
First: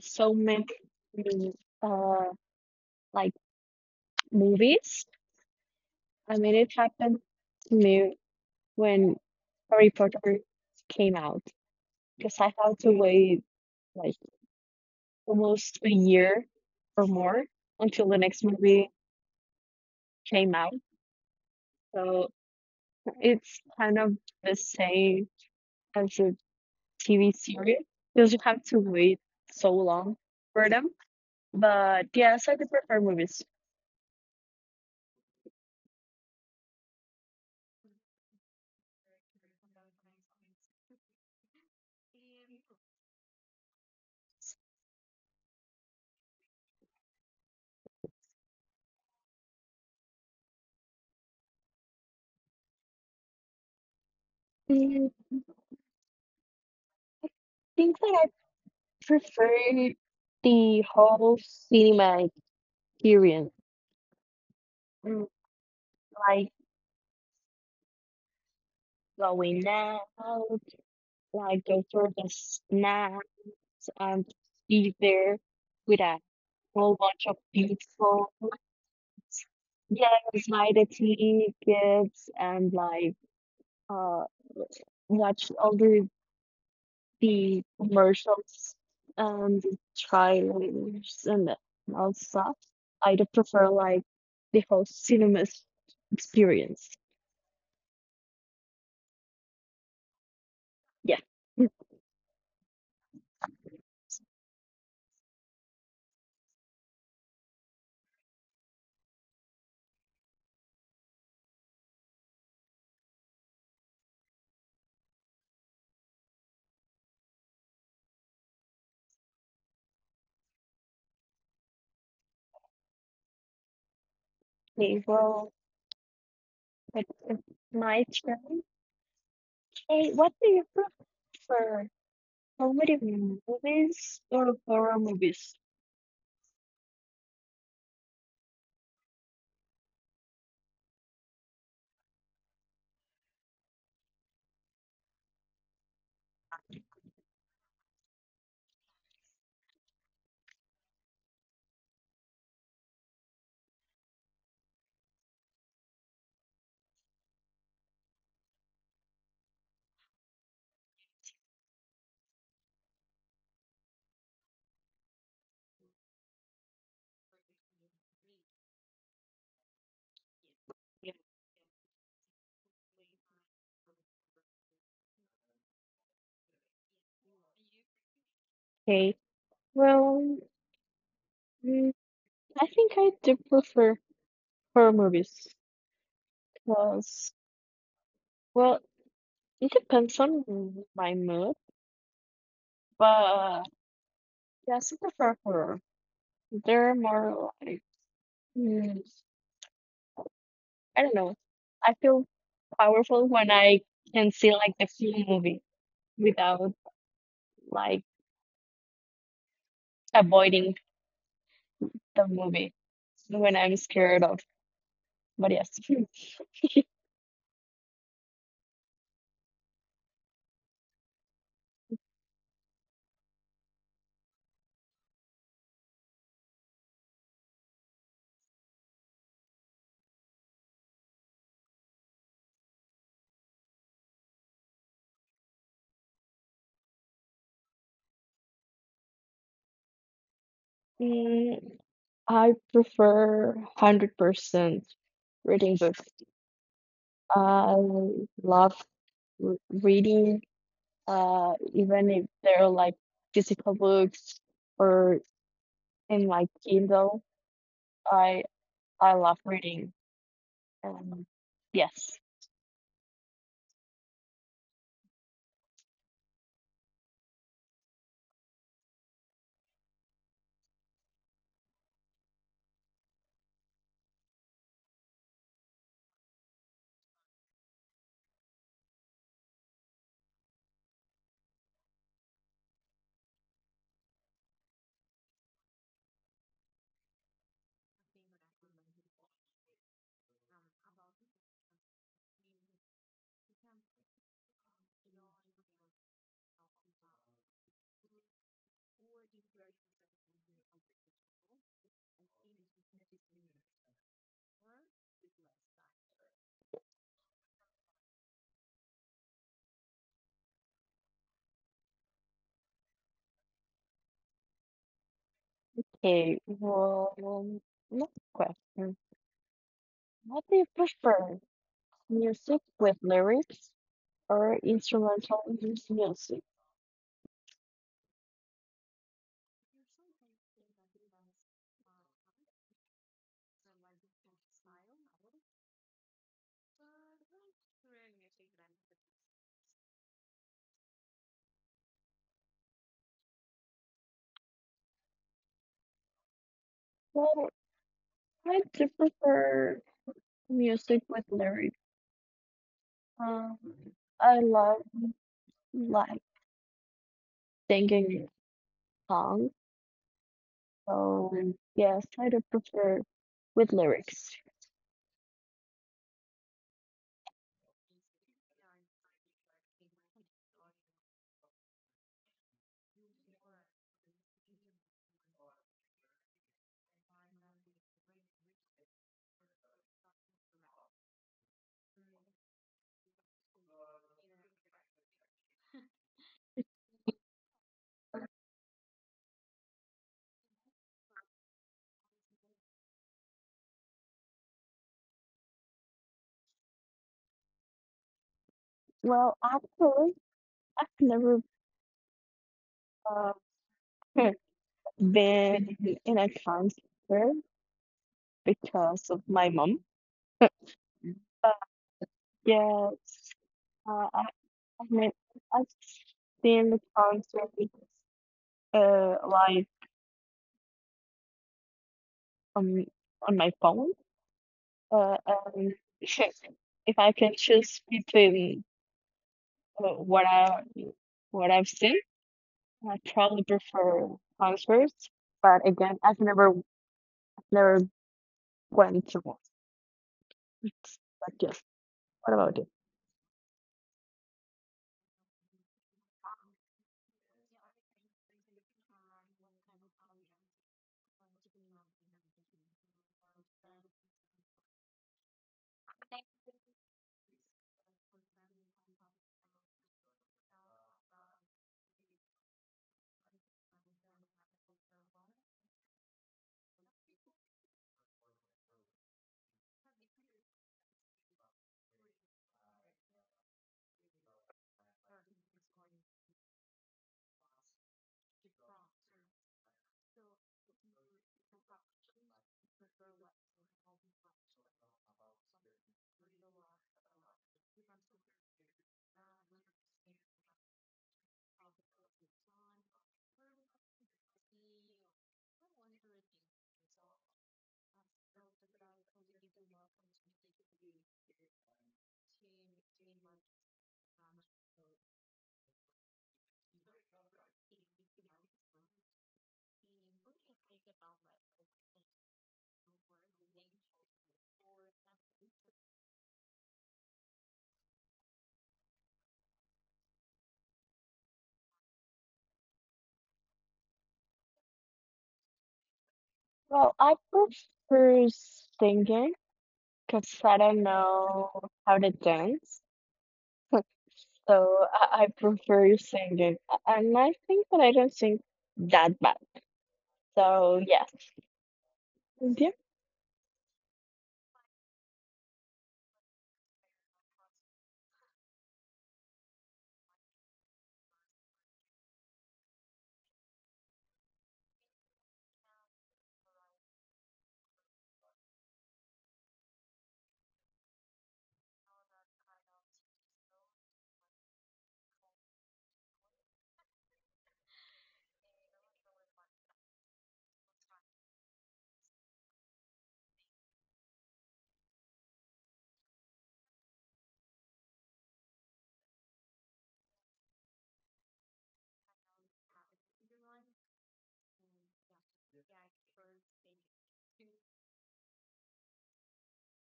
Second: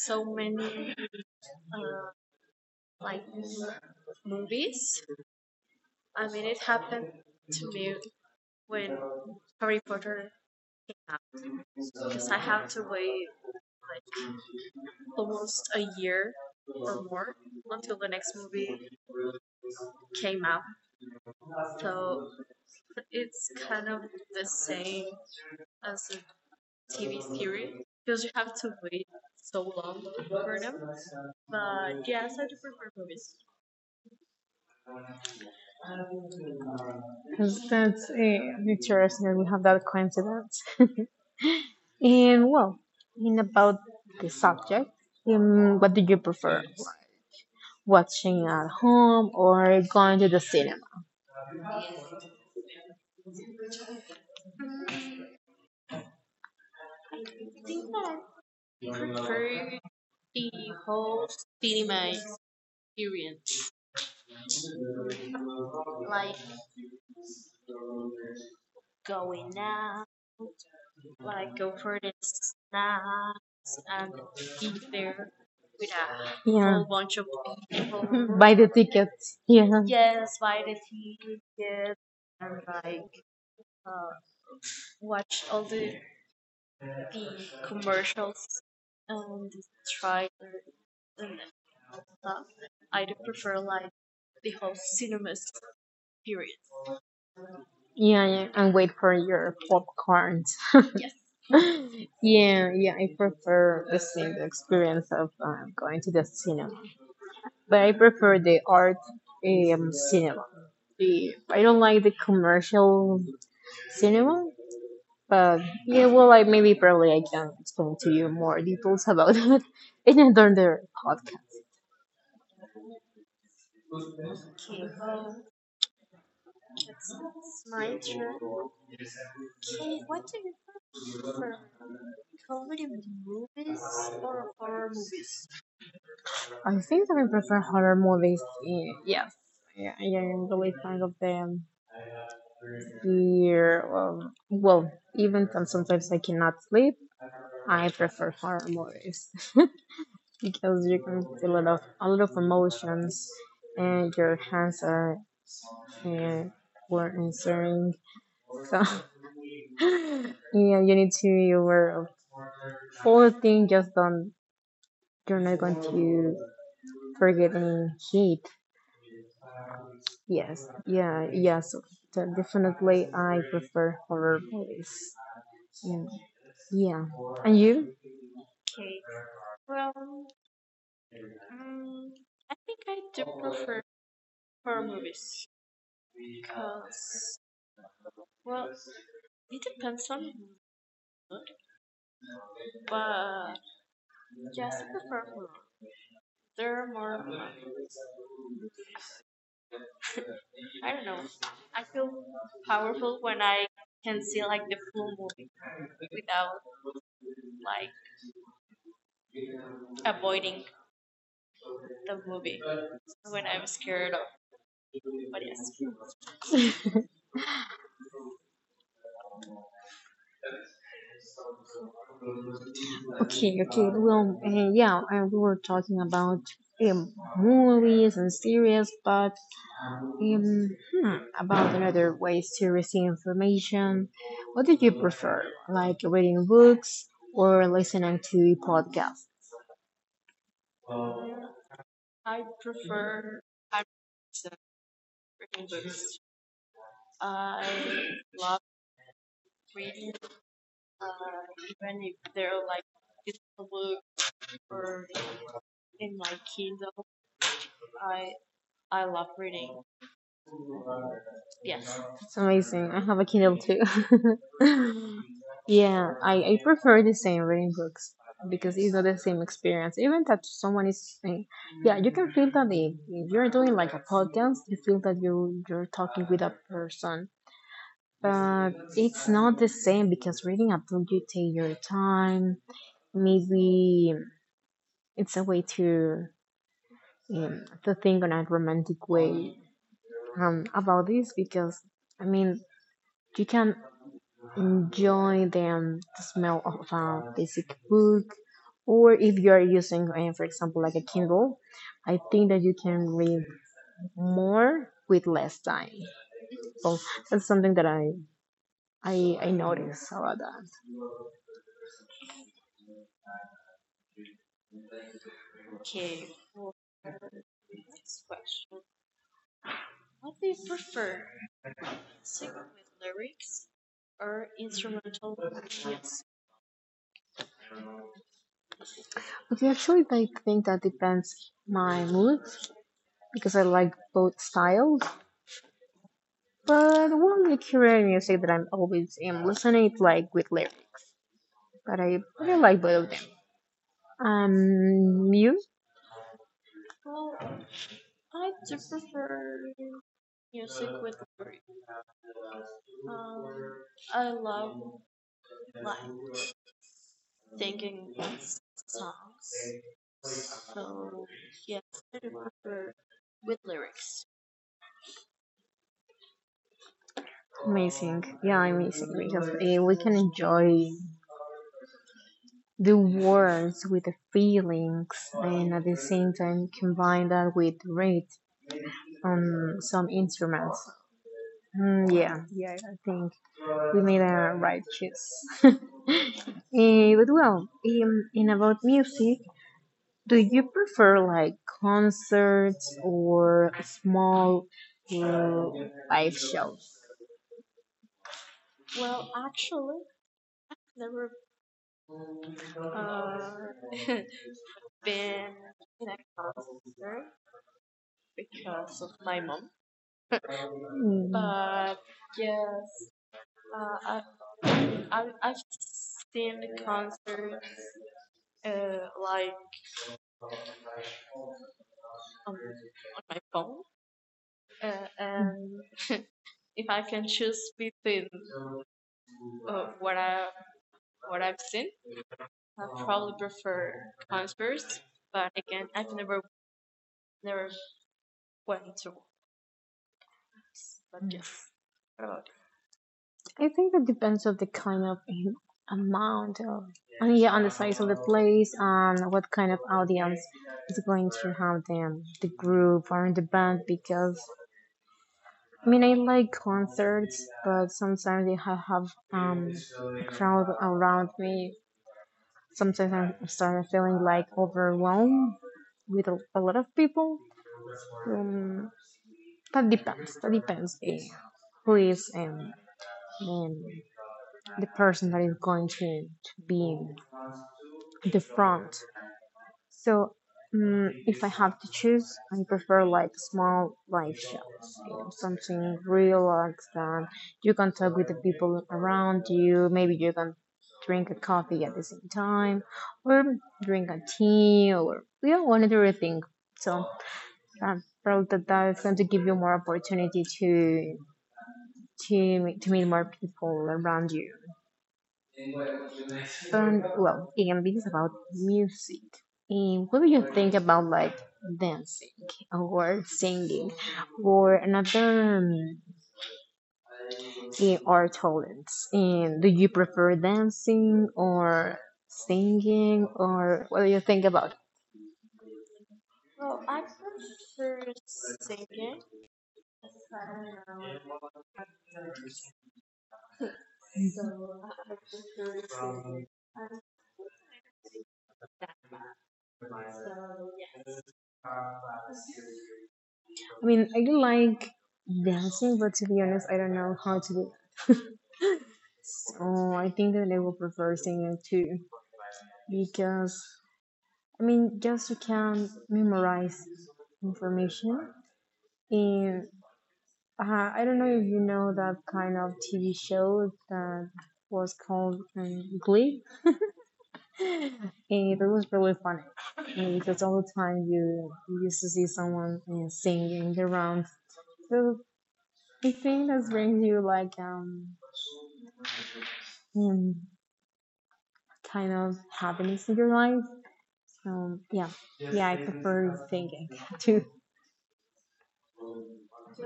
Speaker 2: so many uh like movies, I mean it happened to me when Harry Potter came out. Because I had to wait like almost a year or more until the next movie came out. So it's kind of the same as a TV series because you have to wait so long for them. But yes, I do prefer movies.
Speaker 1: Cause That's interesting that we have that coincidence. And well, in about the subject, what do you prefer? Watching at home or going to the cinema?
Speaker 2: I think that I prefer the whole cinema experience, Mm, like going out, like go for the snack and be there with a
Speaker 1: A yeah.
Speaker 2: whole bunch of beautiful
Speaker 1: People buy the tickets.
Speaker 2: plants.
Speaker 1: Yeah.
Speaker 2: Yes, buy the tea gifts and like uh watch all the commercials and the trailers and all stuff. I do prefer like the whole experience.
Speaker 1: Yeah, yeah, and wait for your popcorns.
Speaker 2: Yeah.
Speaker 1: Yeah, yeah, I prefer the same experience of going to the cinema, but I prefer the art, cinema. I don't like the commercial cinema, but yeah, well, like maybe probably I can explain to you more details about it in another podcast.
Speaker 2: Okay, well, it's my turn. Hey, what do you prefer? Comedy movies or horror movies?
Speaker 1: I think that I prefer horror movies. Yes, yeah, yeah, I'm really fond of them. Here, well, even though sometimes I cannot sleep, I prefer horror movies because you can feel a lot of emotions, and your hands are uh, were answering. So yeah, you need to be aware of all things. Just don't. You're not going to forget any heat. Yes. Yeah. Yeah. So definitely, I prefer horror movies. Yeah. Yeah. And you?
Speaker 2: Okay. Well, mm, I think I do prefer horror movies because, well, it depends on my mood, but yes, I prefer horror. They're more like, mm, I don't know. I feel powerful when I can see like the full movie without like avoiding the movie when I'm scared of. But yes.
Speaker 1: Okay. Okay. Well. Yeah. And we were talking about, movies and series, but um, hmm, about another ways to receive information, what did you prefer? Like reading books or listening to podcasts?
Speaker 2: Mm, I prefer 100% reading books. I love r reading, even if they're like physical books or in my Kindle. I I love reading. Um, yes.
Speaker 1: It's amazing. I have a Kindle too. Yeah, I prefer the same, reading books, because it's not the same experience. Even that someone is saying, yeah, you can feel that if you're doing like a podcast, you feel that you're talking with a person. But it's not the same because reading a book you take your time maybe it's a way to think on a romantic way about this because I mean you can enjoy the smell of a basic book or if you are using for example like a Kindle, I think that you can read more with less time, so that's something that I notice about that.
Speaker 2: Okay. Well, next question. What do you prefer? Music with lyrics or instrumental music?
Speaker 1: Okay, actually I think that depends my mood because I like both styles. But one recurring music that I'm always am listening is like with lyrics. But I really like both of them. You?
Speaker 2: Well, I do prefer music with lyrics. Um, I love like singing songs, so yes, I do prefer with lyrics.
Speaker 1: Yeah, amazing because we can enjoy the words with the feelings, and at the same time combine that with rhythm on some instruments. Mm, yeah, yeah, I think we made a right choice. But well, in about music, do you prefer like concerts or small, uh, live shows?
Speaker 2: Well, actually, I've never uh, been in a concert because of my mom.
Speaker 1: Mm,
Speaker 2: But yes, uh, I, I mean, I've seen the concert live on on my phone. Uh, and if I can choose between what I what I've seen, I probably prefer concerts, but again, I've never went to one. But yes, what about you?
Speaker 1: I think that depends on the kind of amount of, and yeah, on the size of the place, and what kind of audience is going to have them, the group or the band. Because I mean, I like concerts, but sometimes if I have, um, a crowd around me. Sometimes I'm feeling like overwhelmed with a lot of people. Um, that depends. That depends who is and the person that is going to be in the front. So, if I have to choose, I prefer like small live shows, you know, something relaxed that you can talk with the people around you. Maybe you can drink a coffee at the same time, or drink a tea, or one other thing. So, I felt that that is going to give you more opportunity to to meet more people around you. And well, again, this is about music. And what do you think about like dancing or singing or another art talents? And do you prefer dancing or singing or what do you think about it? Well,
Speaker 2: Well,
Speaker 1: I
Speaker 2: I
Speaker 1: prefer
Speaker 2: prefer
Speaker 1: singing.
Speaker 2: singing because I don't know how to dance.
Speaker 1: I
Speaker 2: So I prefer singing. And I think that I don't sing that bad. So yes. Yeah,
Speaker 1: mean, I do like dancing, but to be honest, I don't know how to do it. So I think that I will prefer singing too, because I mean, just you can memorize information. And I don't know if you know that kind of TV show that was called Glee. And it was really funny, and because all the time you used to see someone singing around. So I think that brings you like um kind of happiness in your life. So yeah, yeah, I prefer singing too.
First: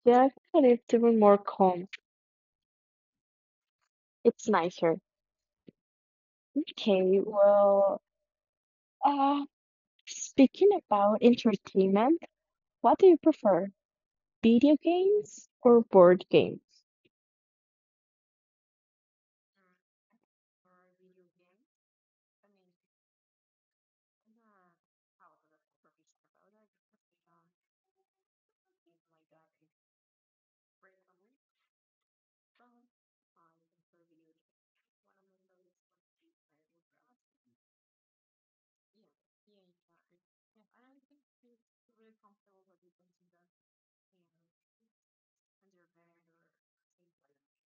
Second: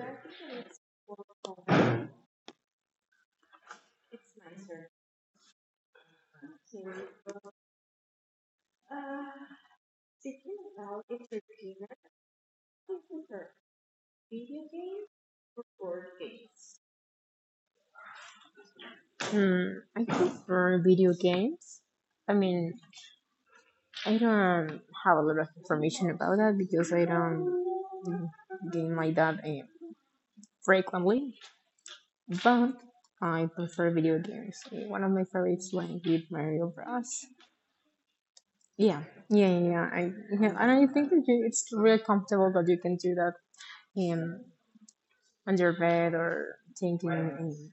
Speaker 2: yeah, I think that it's even more calm. It's nicer. Okay, well, uh,
Speaker 1: Speaking
Speaker 2: speaking
Speaker 1: about
Speaker 2: about
Speaker 1: entertainment
Speaker 2: entertainment, what
Speaker 1: is
Speaker 2: do you
Speaker 1: either
Speaker 2: prefer?
Speaker 1: video
Speaker 2: Video
Speaker 1: games
Speaker 2: games
Speaker 1: or
Speaker 2: or
Speaker 1: board
Speaker 2: board games?
Speaker 1: games. Hmm, I prefer video games. I mean, I don't have a lot of information about that because I don't game like that frequently, but I prefer video games. Eh, one of my favorites when with Mario Bros. Yeah, yeah, yeah, yeah, I yeah, and I think that it's really comfortable that you can do that in on your bed or thinking,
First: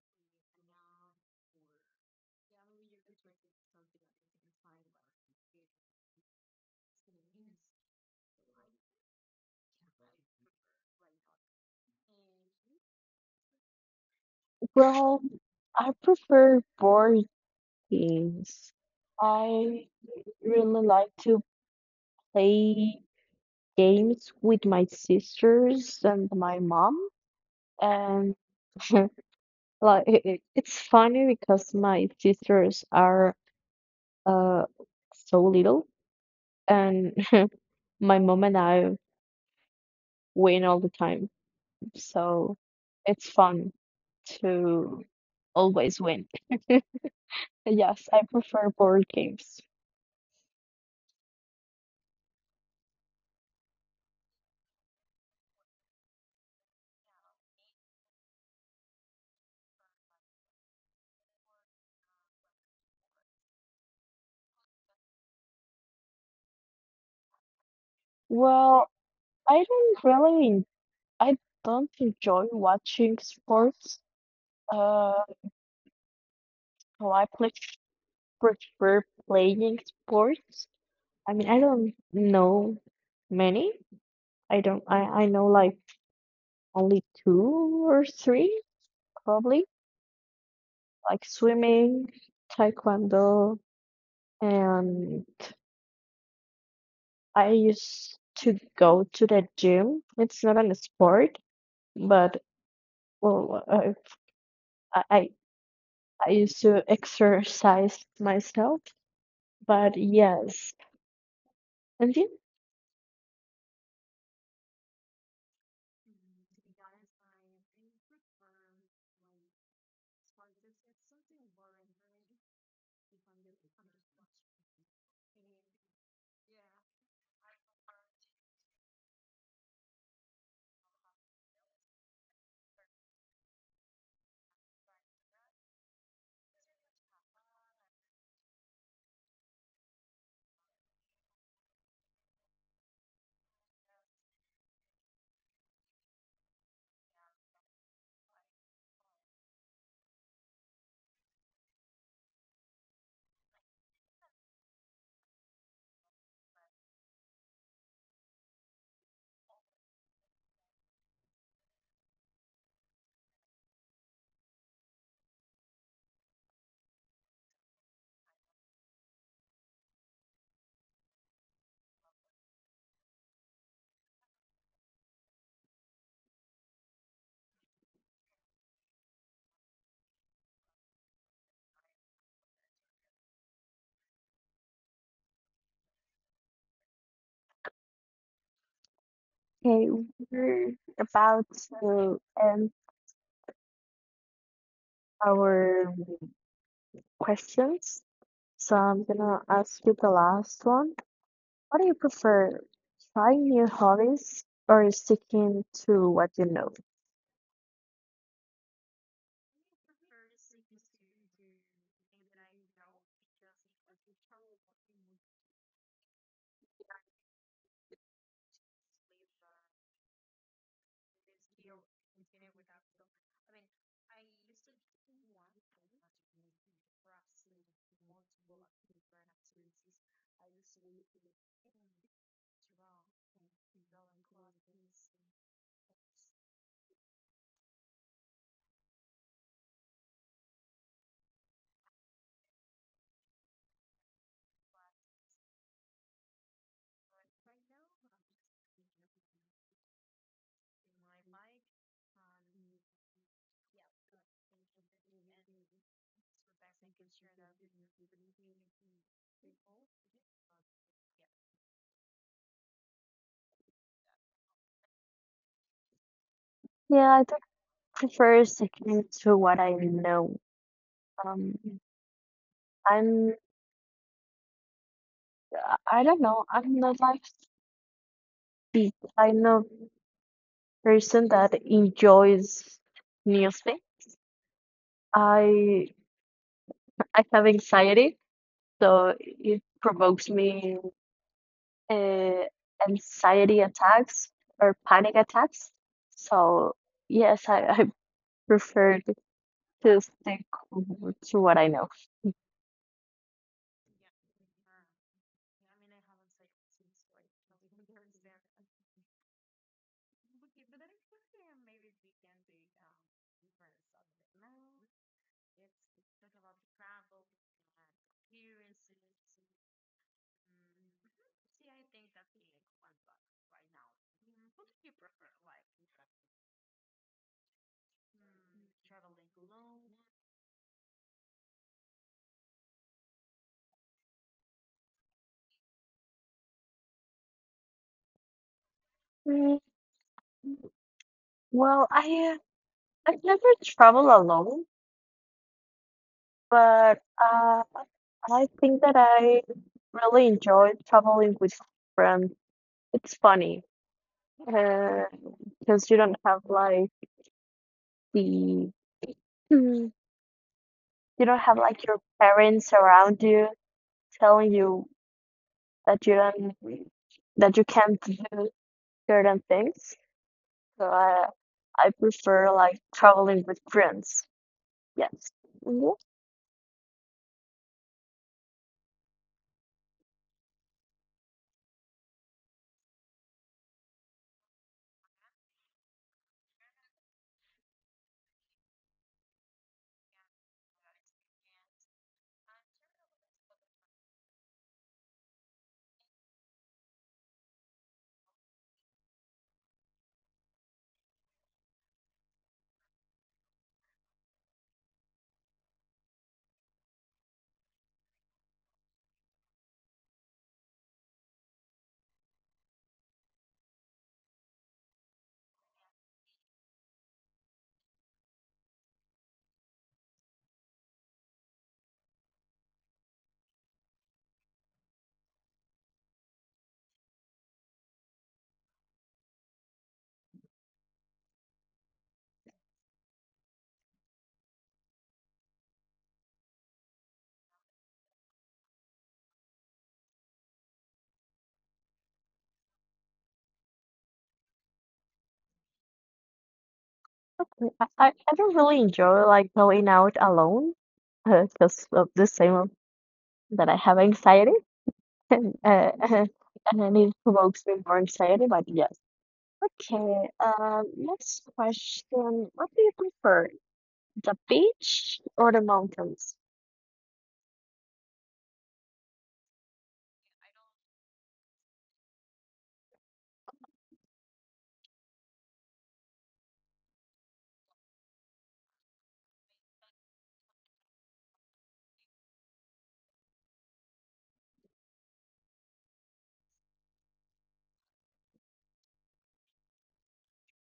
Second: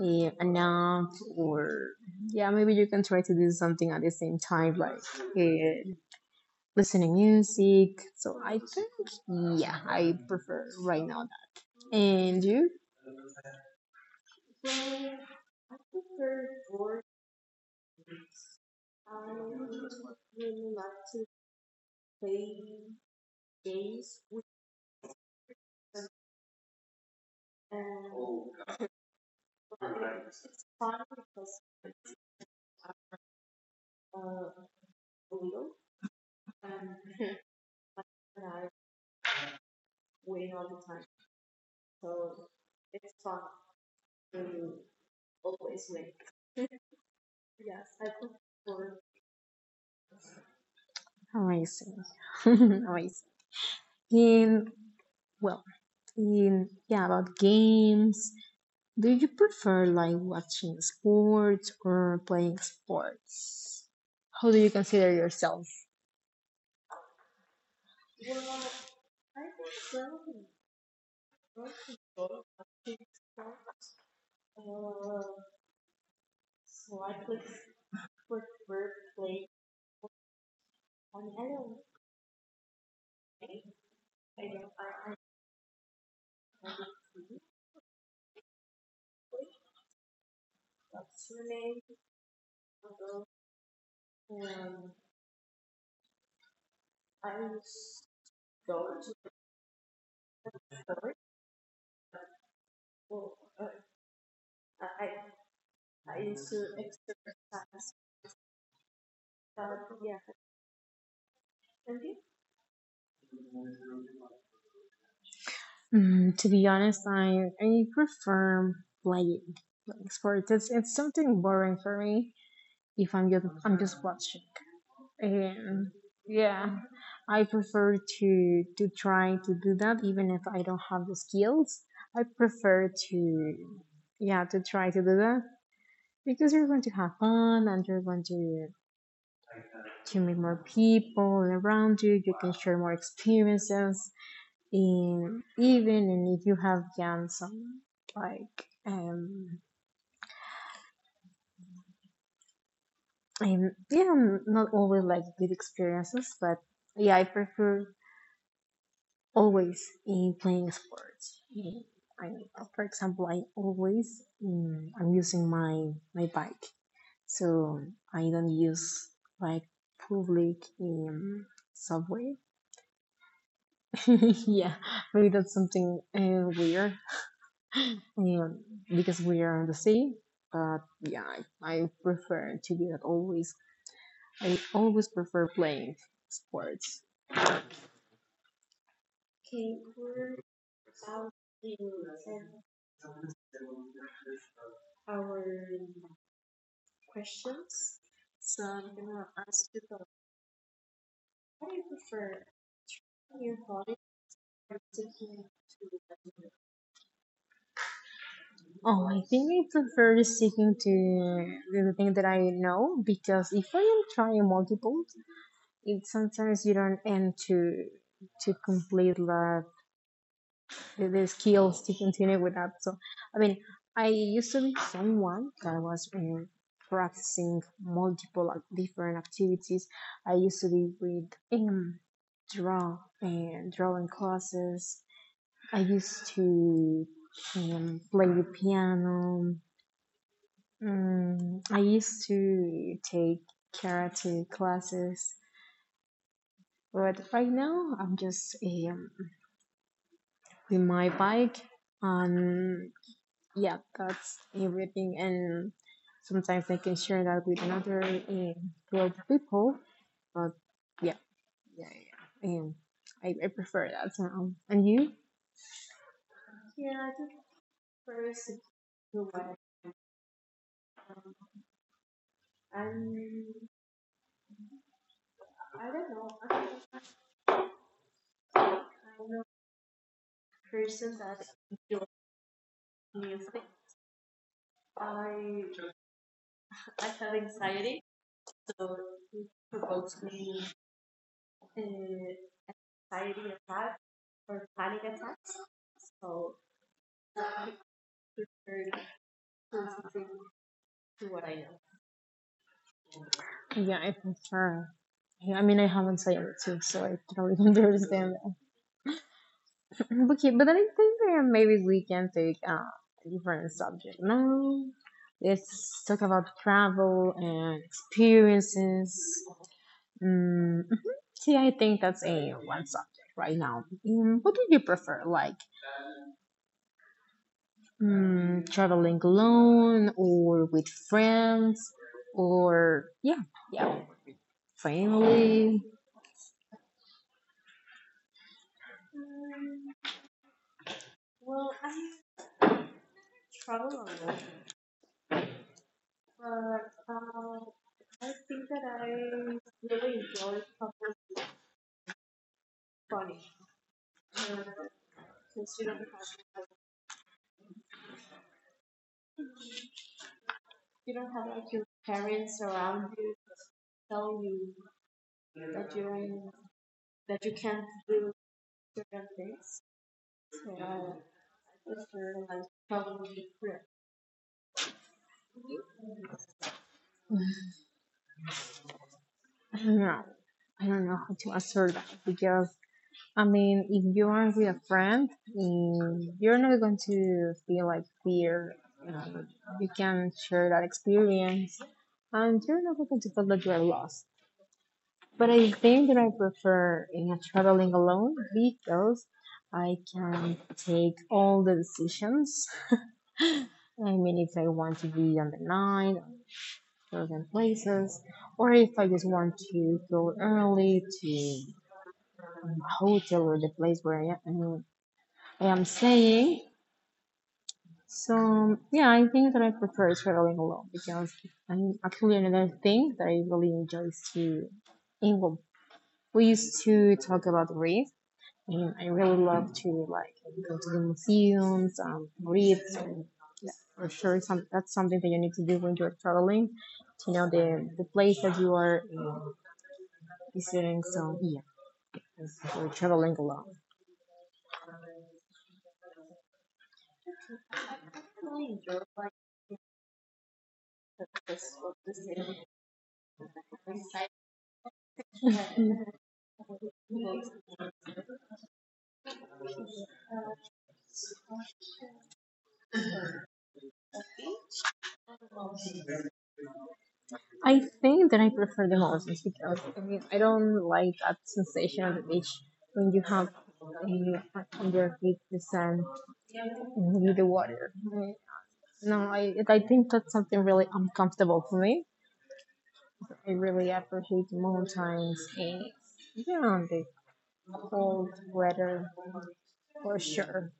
Speaker 1: yeah, enough, or yeah, maybe you can try to do something at the same time like uh, listening music, so I think yeah, I prefer right now that. And you?
Speaker 2: Well, I prefer board games. I really like to play games with my sisters and my mom. And like it's funny because my sisters are uh so little and my mom and I win all the time. So it's fun to always win. Yes, I prefer board games.
Speaker 1: Amazing. Amazing. In well in Yeah, about games, do you prefer like watching sports or playing sports? How do you consider yourself?
Speaker 2: Well, I don't really, I don't enjoy watching sports. Uh, so I prefer playing sports. I mean, I don't know many. I don't, I know like only two or three, probably, like swimming, taekwondo, and I used to go to the gym. It's not an sport, but well, I, I I used to exercise myself, but yes. And then,
Speaker 1: Mm, to be honest, I prefer playing playing sports. It's something boring for me if I'm just watching. And yeah, I prefer to try to do that even if I don't have the skills. I prefer to yeah to try to do that, because you're going to have fun and you're going to meet more people around you. You can share more experiences, In even and if you have done some like and yeah, not always like good experiences, but yeah, I prefer always in playing sports. Mm, I for example, I always I'm using my my bike, so I don't use like public subway. Yeah, maybe that's something weird. um, because we are on the sea. But yeah, I prefer to be that always. I always prefer playing sports.
Speaker 2: okay, we're about to end our questions. So I'm gonna ask you the last one. What do you prefer, trying new hobbies or sticking to what you know?
Speaker 1: Oh, I think I prefer sticking to the thing that I know, because if I am trying multiples, it sometimes you don't end to complete the skills to continue with that. So, I mean, I used to be someone that was practicing multiple different activities. I used to be with draw and drawing classes. I used to play the piano. Mm, I used to take karate classes, but right now I'm just with my bike. Um, yeah, that's everything. And sometimes I can share that with another group of people. But yeah, yeah, yeah, yeah. I prefer that. And you? Yeah, I
Speaker 2: Yeah, I
Speaker 1: think
Speaker 2: think I prefer
Speaker 1: first
Speaker 2: sticking
Speaker 1: do
Speaker 2: to
Speaker 1: what
Speaker 2: what I know. Um, I'm,
Speaker 1: and
Speaker 2: I don't know, I'm not like the kind of person that enjoys new things. I I have anxiety, so it provokes me uh, anxiety attacks or panic attacks. So yes, I prefer to stick to what I know.
Speaker 1: yeah, I prefer. Yeah, I mean, I haven't tried it too, so I don't even understand. Okay, but I think maybe we can take a different subject now. Let's talk about travel and experiences. Mm, mhm. See, I think that's a one subject right now. Mm, what do you prefer, like traveling alone or with friends, or yeah, yeah, family?
Speaker 2: Mm, well, I I've never traveled alone, but I think that I really enjoy traveling with friends. It's funny uh, because you don't have like the you don't have like your parents around you telling you that you don't that you can't do certain things. So I prefer like traveling with friends. Yes. Mhm.
Speaker 1: I don't know. I don't know how to answer that because I mean, if you are with a friend, mm, you're not going to feel like fear. Um, you can share that experience, and you're not going to feel that you are lost. But I think that I prefer in traveling alone because I can take all the decisions. I mean, if I want to be on the night, on certain places, or if I just want to go early to a hotel or the place where I am saying. So yeah, I think that I prefer traveling alone, because I mean actually another thing that I really enjoy is to in well, we used to talk about read, and I really love to like go to the museums, um, read, and yeah, for sure some that's something that you need to do when you're traveling to know the place that you are visiting. So yeah, for traveling alone.
Speaker 2: Okay. I don't really enjoy like going out alone because of the same that I have anxiety and and it provokes me more anxiety. But yes. Okay. Next question. What do you prefer? The beach or the mountains?
Speaker 1: I think that I prefer the mountains, because I mean I don't like that sensation of the beach when you have under feet the sand with the water. No, I think that's something really uncomfortable for me. I really appreciate the mountains and yeah, the cold weather, for sure,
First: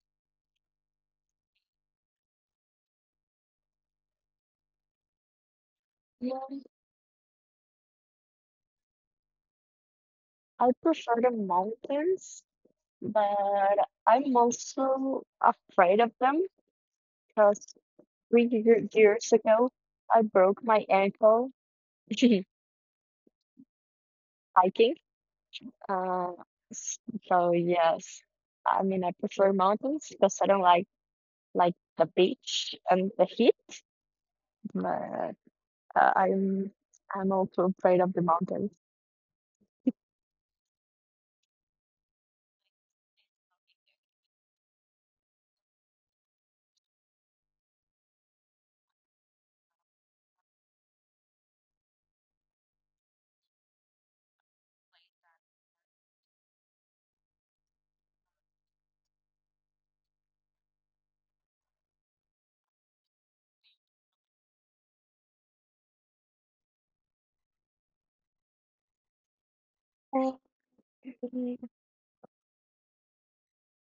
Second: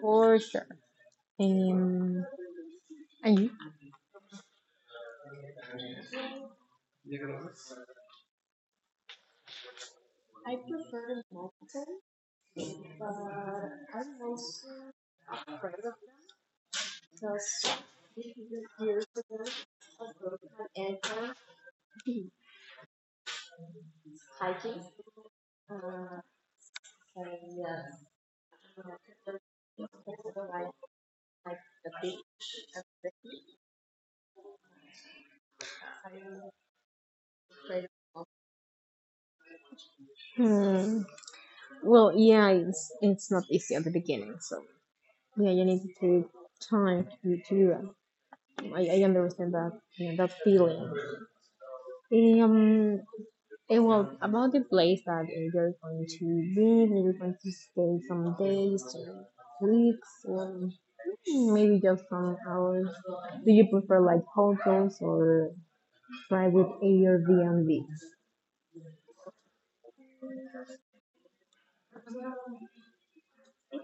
Speaker 1: for sure. And and
Speaker 2: Well, I prefer the mountains, but I'm also afraid of
Speaker 1: you?
Speaker 2: them because
Speaker 1: Because this is a years
Speaker 2: years
Speaker 1: ago,
Speaker 2: ago
Speaker 1: I
Speaker 2: I
Speaker 1: broke
Speaker 2: broke my
Speaker 1: my
Speaker 2: ankle
Speaker 1: hiking.
Speaker 2: hiking.
Speaker 1: Uh,
Speaker 2: Uh, s- so
Speaker 1: and
Speaker 2: yes, I mean I prefer mountains because I don't like the beach and the heat, but uh, I'm I'm also afraid of the mountains.
Speaker 1: Hmm. Well, yeah, it's not easy at the beginning, so yeah, you need to time to do that. I understand that, you know, that feeling. Um, And well, about the place that you're going to live, maybe you're going to stay some days or weeks, or maybe just some hours. Do you prefer like hotels or private Airbnb?
Speaker 2: Um,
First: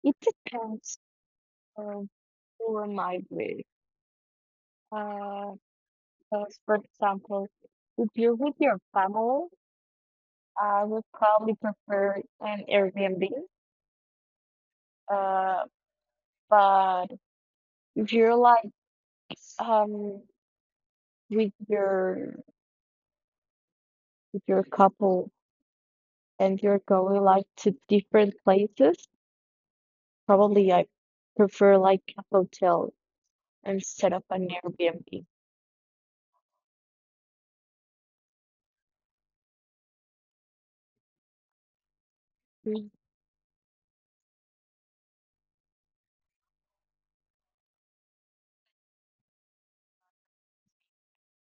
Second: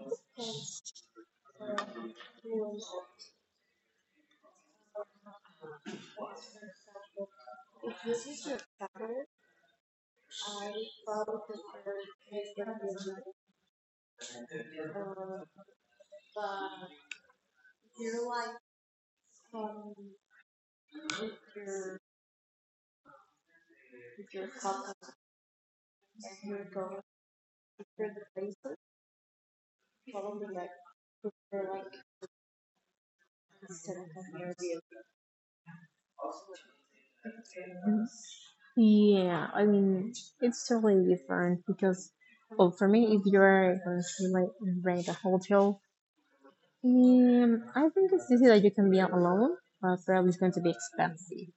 Speaker 2: it depends. Um, poor migrate. Uh, because, for example, if you're with your family, I would probably prefer an Airbnb. Uh, but if you're like um with your with your couple and you're going like to different places, probably I prefer like a hotel instead of an Airbnb.
Speaker 1: Yeah, I mean, it's totally different because, well, for
Speaker 2: Mm,
Speaker 1: me, if you're going to like rent a hotel, I think it's easy that you can be alone, but probably it's going to be expensive.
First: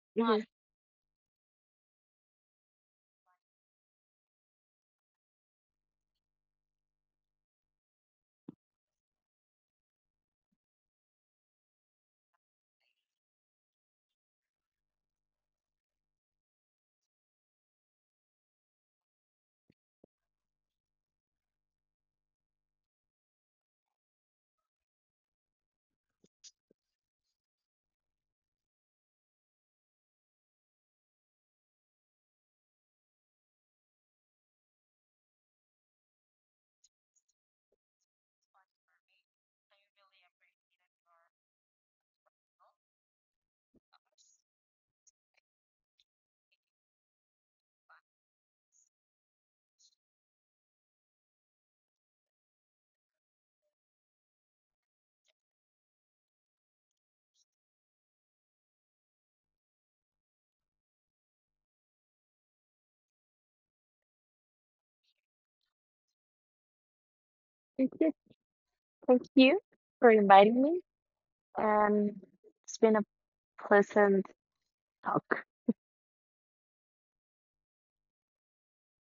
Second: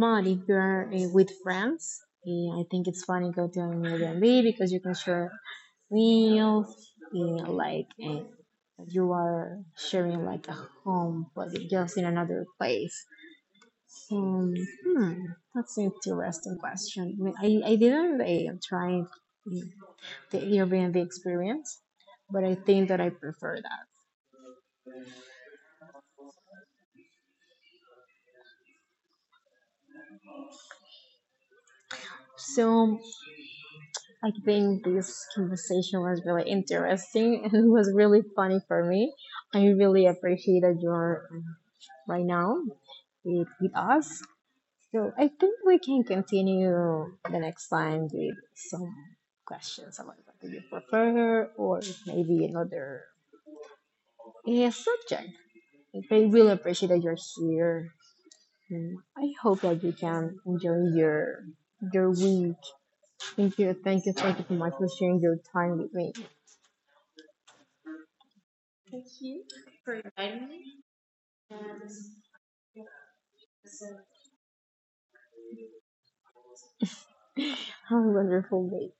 Speaker 1: But if
Speaker 2: mhm.
Speaker 1: you are with friends, I think it's fun to go to an Airbnb, because you can share meals, uh, like uh, you are sharing like a home, but just in another place. Um, hmm, that's an interesting question. I didn't try the Airbnb experience, but I think that I prefer that. So I think this conversation was really interesting and it was really funny for me. I really appreciated your right now with us. So I think we can continue the next time with some questions about what do you prefer or maybe another subject. I really appreciate that you're here. And I hope that you can enjoy your week. Thank you, thank you, thank you so much for sharing your time with me.
Speaker 2: Thank you. Thank you for inviting me. Um, it's been a pleasant talk
Speaker 1: How wonderful day.